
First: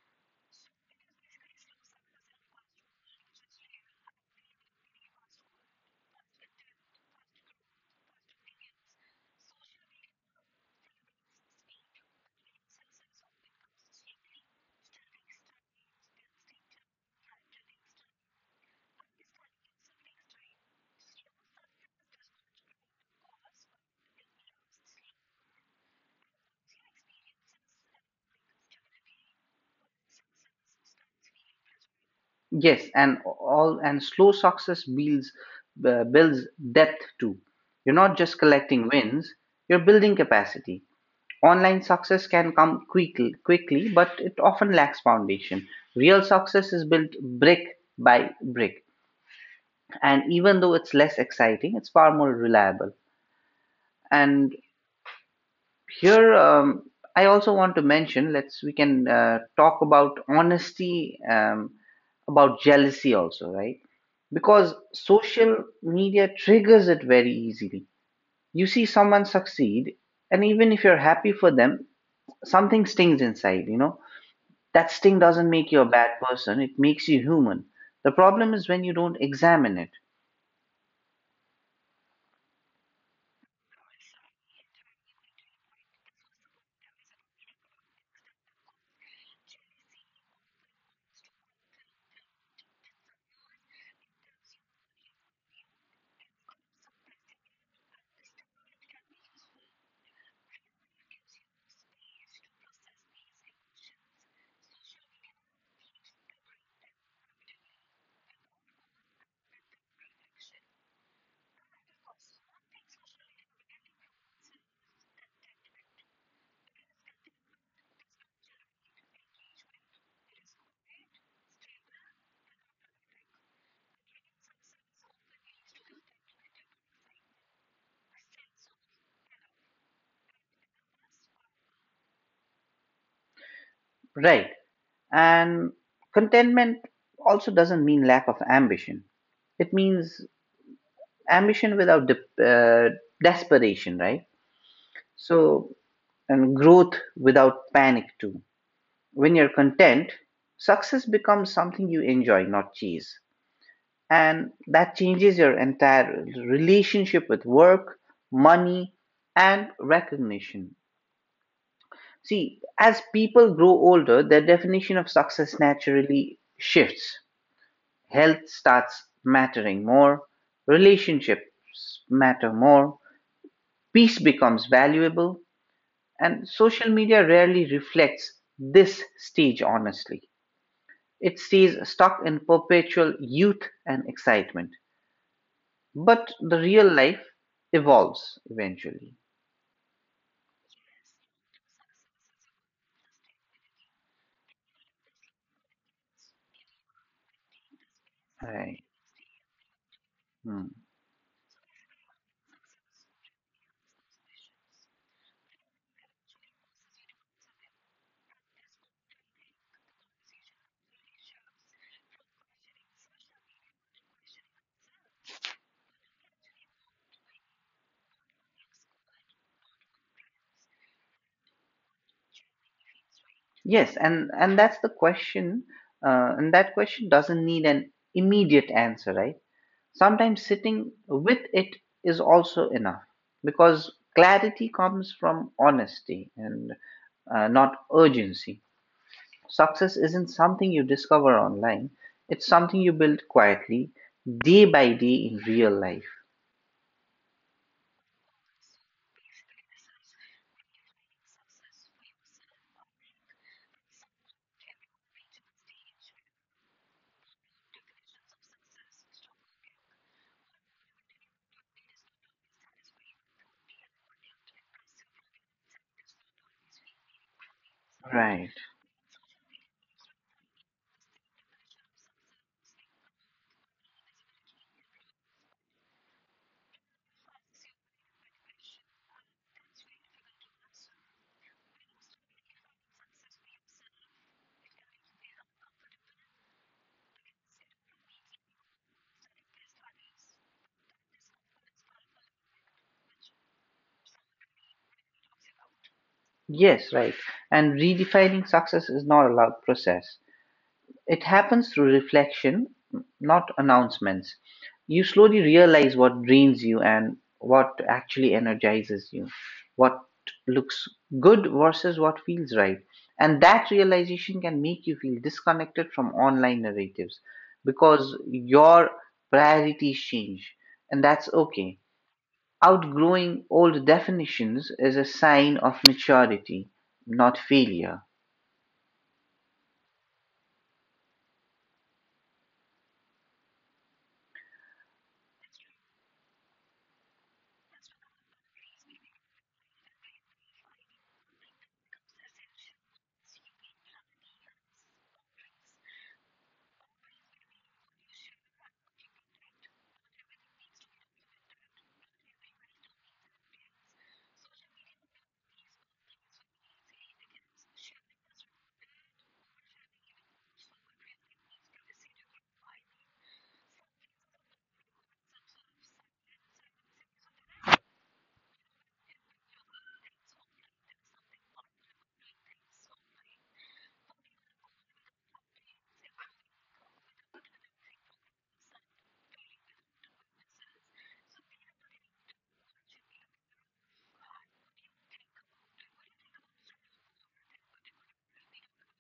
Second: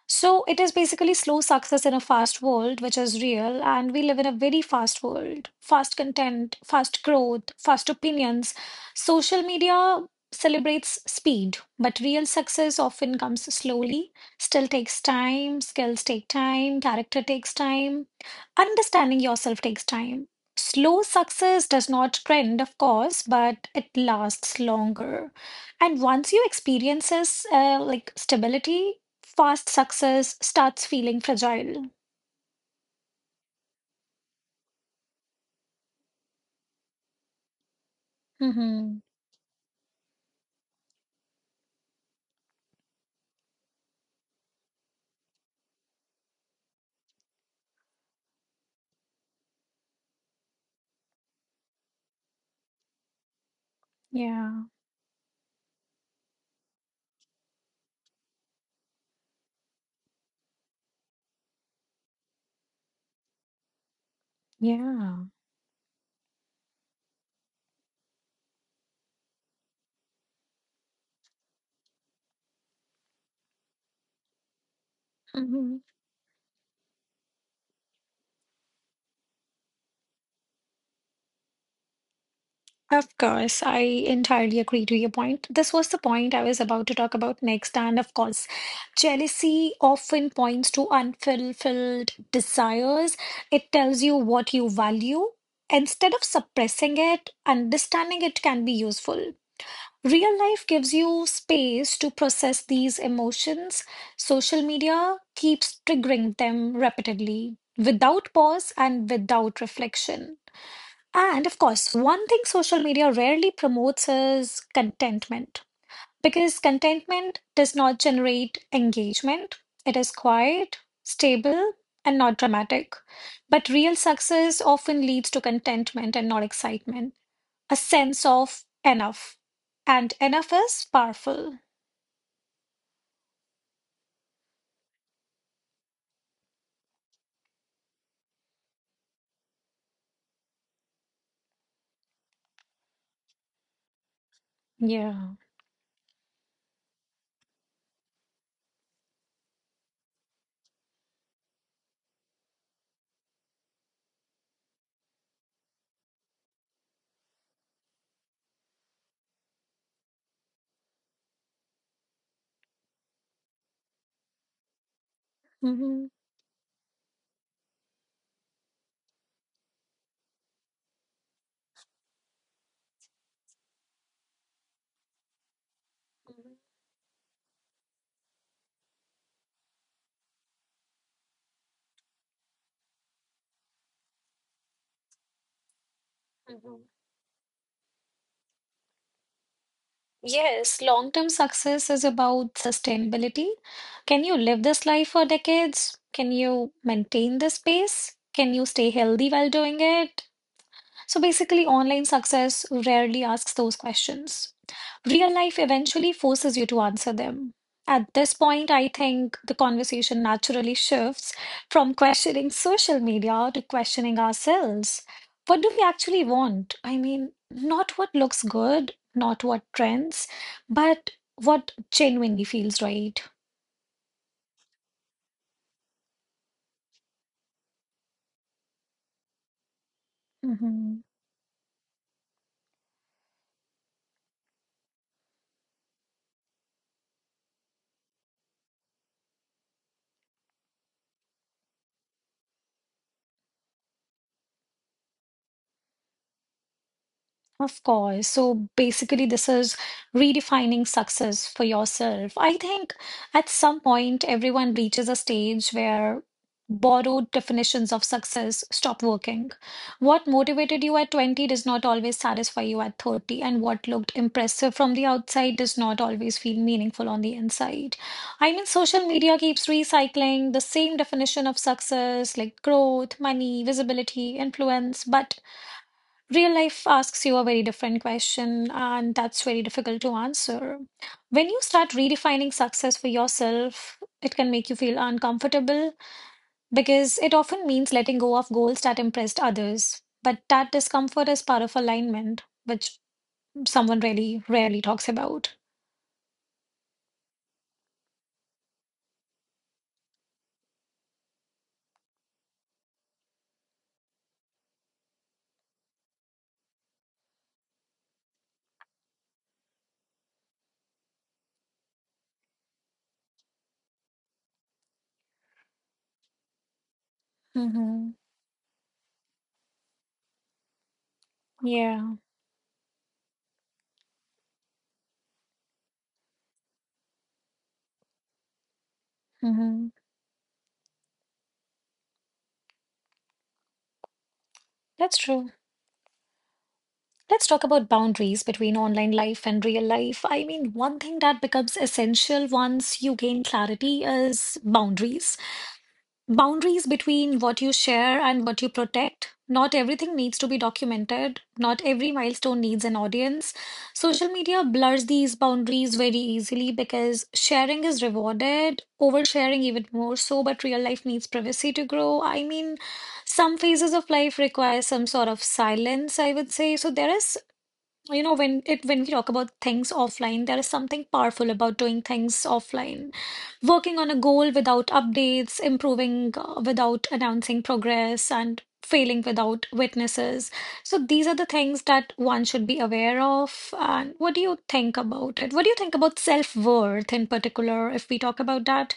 So it is basically slow success in a fast world, which is real, and we live in a very fast world. Fast content, fast growth, fast opinions. Social media celebrates speed, but real success often comes slowly, still takes time, skills take time, character takes time, understanding yourself takes time. Slow success does not trend, of course, but it lasts longer. And once you experiences like stability, fast success starts feeling fragile.
Yes, and slow success builds builds depth too. You're not just collecting
Mm-hmm.
wins; you're building capacity. Online success can come quickly, but it often lacks foundation. Real success is built brick by brick, and even though it's less exciting, it's far more reliable. And
Yeah.
here, I also want to mention, let's, we can talk about honesty, about jealousy also, right? Because
Yeah.
social media triggers it very easily. You see someone succeed, and even if you're happy for them, something stings inside, that sting doesn't make you
Mm-hmm.
a bad person, it makes you human. The problem is when you don't examine it,
Of course, I entirely agree to your point. This was the point I was about to talk about next. And of course, jealousy often points to unfulfilled desires. It tells you what you value. Instead of suppressing it, understanding it can be useful. Real life gives you space to process these emotions. Social media keeps triggering them repeatedly, without pause and without reflection. And of course, one thing social media rarely promotes is contentment, because contentment does not generate engagement. It is quiet, stable, and not dramatic. But real success often leads to contentment and not excitement a sense of enough. And enough is powerful.
right? And contentment also doesn't mean lack of ambition, it means ambition without desperation, right? So,
Yeah.
and growth without panic too. When you're content, success becomes something you enjoy, not chase. And that changes your entire relationship with work, money, and recognition. See, as people grow older, their definition of success
Hmm.
naturally shifts. Health starts mattering more, relationships matter more, peace becomes valuable. And social media rarely reflects this stage honestly. It stays stuck in perpetual youth and excitement. But the
Mhm.
real life evolves eventually.
Yes, long term success is about sustainability. Can you live this life for decades? Can you maintain this pace? Can you
Right.
stay healthy while doing it?
Hmm.
So basically, online success rarely asks those questions. Real life eventually forces you to answer them. At this point, I think the conversation naturally shifts from questioning social media to questioning ourselves. What do we actually want? I mean, not what looks good, not what trends, but what genuinely feels right.
Yes, and that's the question. And that question doesn't need an immediate answer, right? Sometimes sitting
Mhm.
with it is also enough, because clarity comes from honesty and not urgency. Success isn't something you discover online. It's something you build quietly, day by day in real life.
Of course. So basically, this is redefining success for yourself. I think at some point, everyone reaches a stage where borrowed definitions of success stop working. What motivated you at 20 does not always satisfy you at 30, and what looked impressive from the outside does not always feel meaningful on the inside.
Right. Right.
I mean, social media keeps recycling the same definition of success, like growth, money, visibility, influence, but real life asks you a very different question, and that's very difficult to answer. When you start redefining success for yourself, it can make you feel uncomfortable because it often means letting go of goals that impressed others. But that discomfort is part of alignment, which someone really rarely talks about.
Yes, right. And redefining success is not a loud process. It happens through reflection, not announcements. You slowly realize what drains you and what actually energizes you, what looks good versus what feels right. And that realization can make you feel disconnected from online narratives
Hmm.
because your priorities change, and that's okay.
Yeah.
Outgrowing old definitions is a sign of maturity, not failure.
Hmm. That's true. Let's talk about boundaries between online life and real life. I mean, one thing that becomes essential once you gain clarity is boundaries. Boundaries between what you share and what you protect. Not everything needs to be documented. Not every milestone needs an audience. Social media blurs these boundaries very easily because sharing is rewarded, oversharing even more so, but real life needs privacy to grow. I mean, some phases of life require some sort of silence, I would say. So there is, you know, when we talk about things offline, there is something powerful about doing things offline working on a goal without updates, improving without announcing progress, and failing without witnesses. So these are the things that one should be aware of. And what do you think about it? What do you think about self-worth in particular, if we talk about that?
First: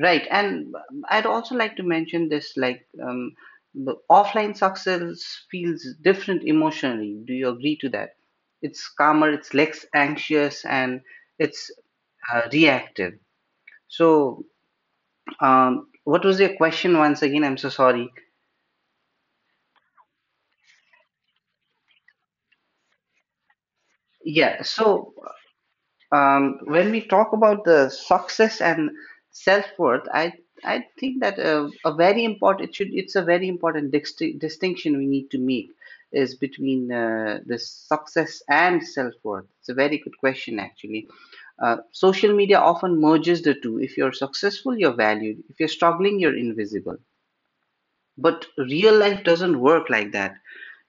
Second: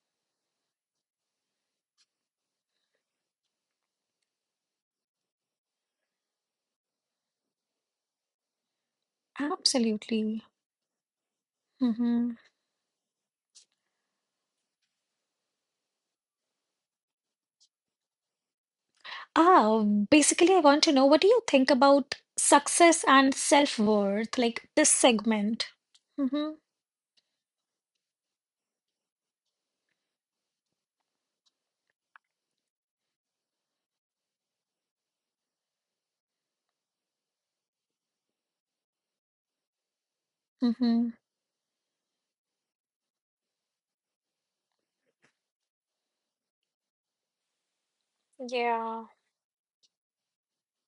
Right, and I'd also like to mention this, like, the offline success feels different emotionally. Do you agree to that? It's calmer, it's less
Absolutely.
anxious, and it's
Mm-hmm.
reactive. So, what was your question once again? I'm so sorry.
Ah, basically, I want to know what do you think about success and self-worth,
Yeah,
like this
so,
segment? Mm-hmm.
When we talk about the success and self-worth, I think that a very important, it's a very important distinction we need to make is between the success and self-worth. It's a very good question actually.
Mm-hmm.
Social media often merges the two. If you're successful, you're valued. If you're struggling, you're invisible. But real
Yeah.
life doesn't work like that.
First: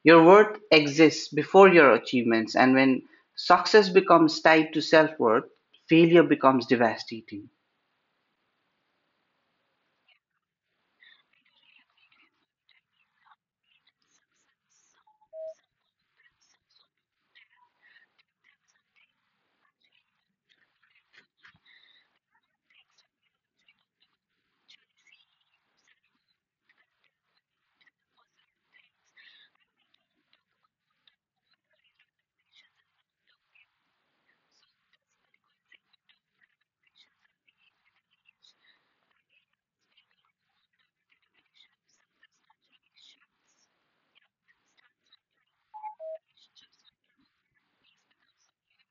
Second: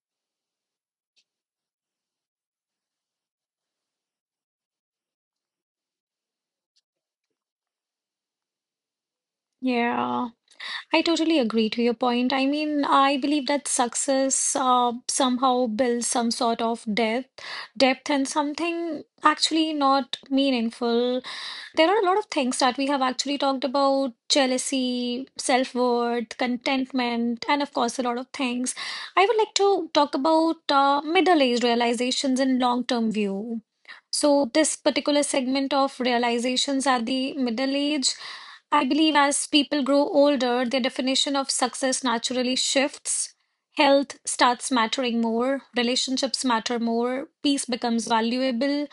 Your worth exists before your achievements, and when success becomes tied to self worth, failure becomes devastating.
Yeah. I totally agree to your point. I mean, I believe that success somehow builds some sort of depth, depth and something actually not meaningful. There are a lot of things that we have actually talked about, jealousy, self-worth, contentment, and of course, a lot of things. I would like to talk about middle-aged realizations in long-term view. So, this particular segment of realizations at the middle age I believe as people grow older, their definition of success naturally shifts. Health starts mattering more, relationships matter more, peace becomes valuable.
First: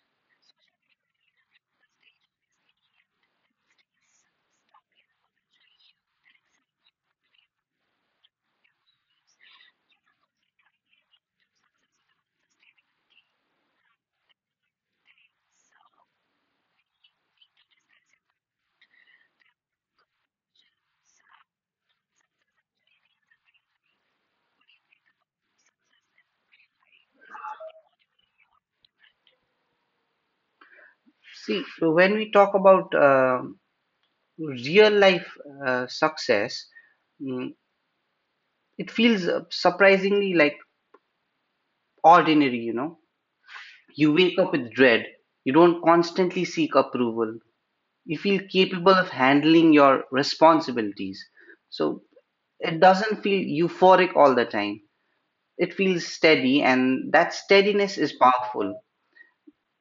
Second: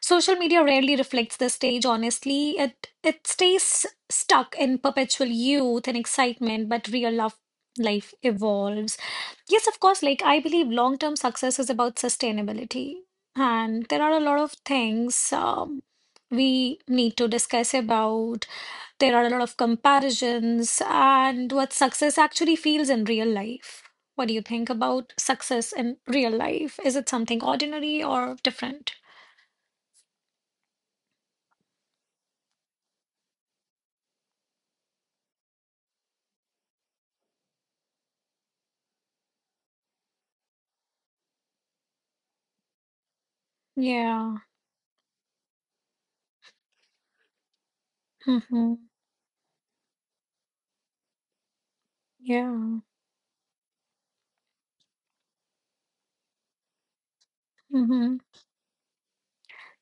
Social media rarely reflects this stage, honestly. It stays stuck in perpetual youth and excitement, but real love, life evolves. Yes, of course, like I believe long term success is about sustainability. And there are a lot of things we need to discuss about there are a lot of comparisons and what success actually feels in real life. What do you think about success in real life? Is it something ordinary or different?
See, so when we talk about real life success, mm, it feels surprisingly like ordinary, you know. You
Yeah.
wake up with dread, you don't constantly seek approval, you feel
Mm-hmm.
capable of handling your responsibilities. So
Yeah.
it doesn't feel euphoric all the time. It feels steady, and that steadiness is
Mm-hmm.
powerful.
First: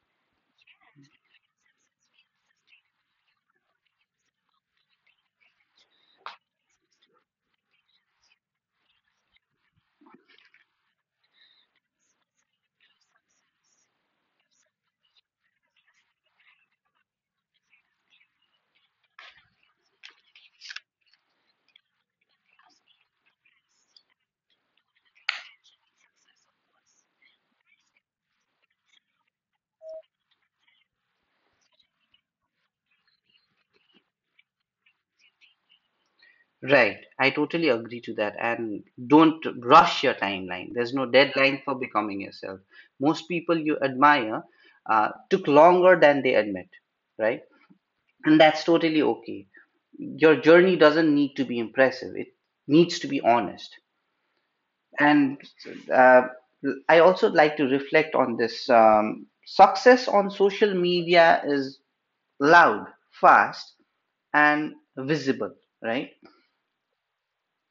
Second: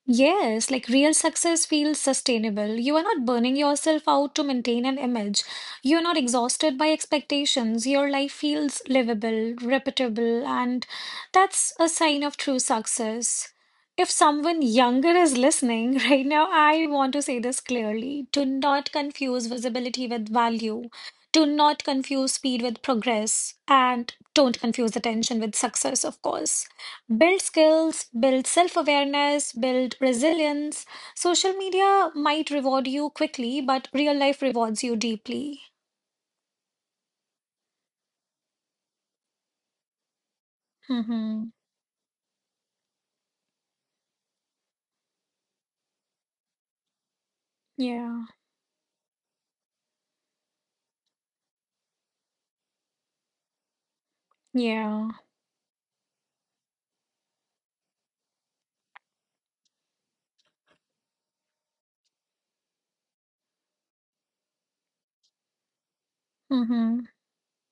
Yes, like real success feels sustainable. You are not burning yourself out to maintain an image. You are not exhausted by expectations. Your life feels livable, repeatable, and that's a sign of true success. If someone younger is listening right now, I want to say this clearly. Do not confuse visibility with value. Do not confuse speed with progress. And don't confuse attention with success, of course build skills, build self-awareness, build resilience. Social media might reward you quickly, but real life rewards you deeply.
Right. I totally agree to that. And don't rush your timeline. There's no
Mm-hmm.
deadline for becoming yourself. Most people you admire took longer than they admit, right?
Yeah.
And that's totally okay. Your journey doesn't need to be impressive, it needs to be honest.
Yeah.
And uh, I also like to reflect on this, success on social media is loud, fast, and visible, right?
Mm-hmm.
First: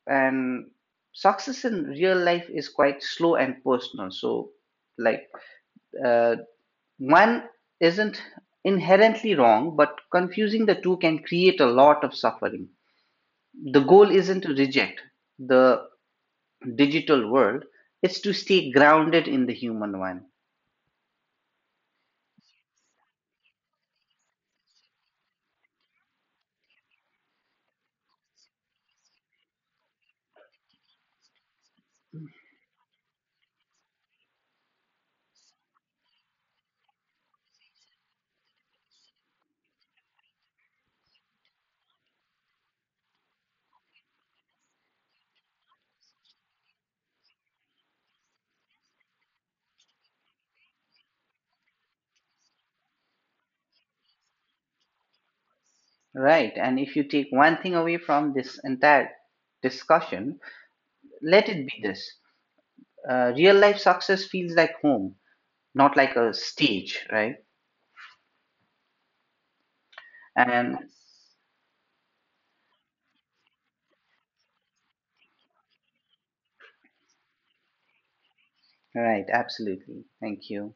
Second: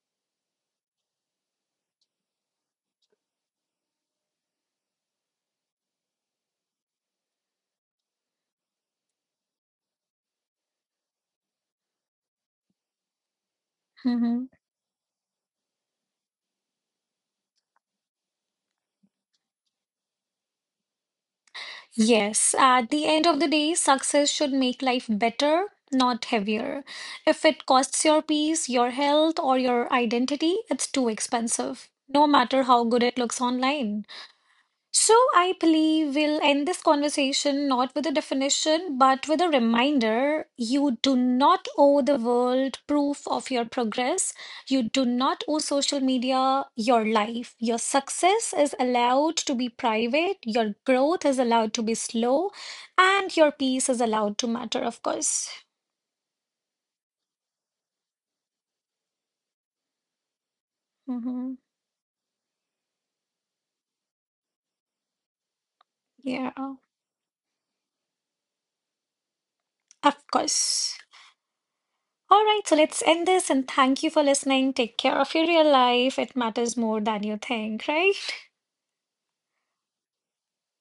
And success in real life is quite slow and personal. So, like, uh, one isn't inherently wrong, but confusing the two can create a lot of suffering. The goal isn't to
Mm-hmm.
reject the digital world, it's to stay grounded in the human one,
Yes. At the end of the day, success should make life better, not heavier. If it costs your peace, your health, or your identity, it's too expensive, no matter how good it looks online. So, I believe we'll end this conversation not with a definition, but with a reminder you do not owe the world proof of your progress. You do not owe social media your life. Your success is allowed to be private, your growth is allowed to be slow, and your peace is allowed to matter, of course.
right? And if you take one thing away from this entire discussion,
Hmm.
let it be this. Real life success feels like home, not like a
Yeah,
stage, right?
of
And
course. All right, so let's end this and thank you for listening. Take care of your real life. It matters more than you think, right?
right, absolutely. Thank you.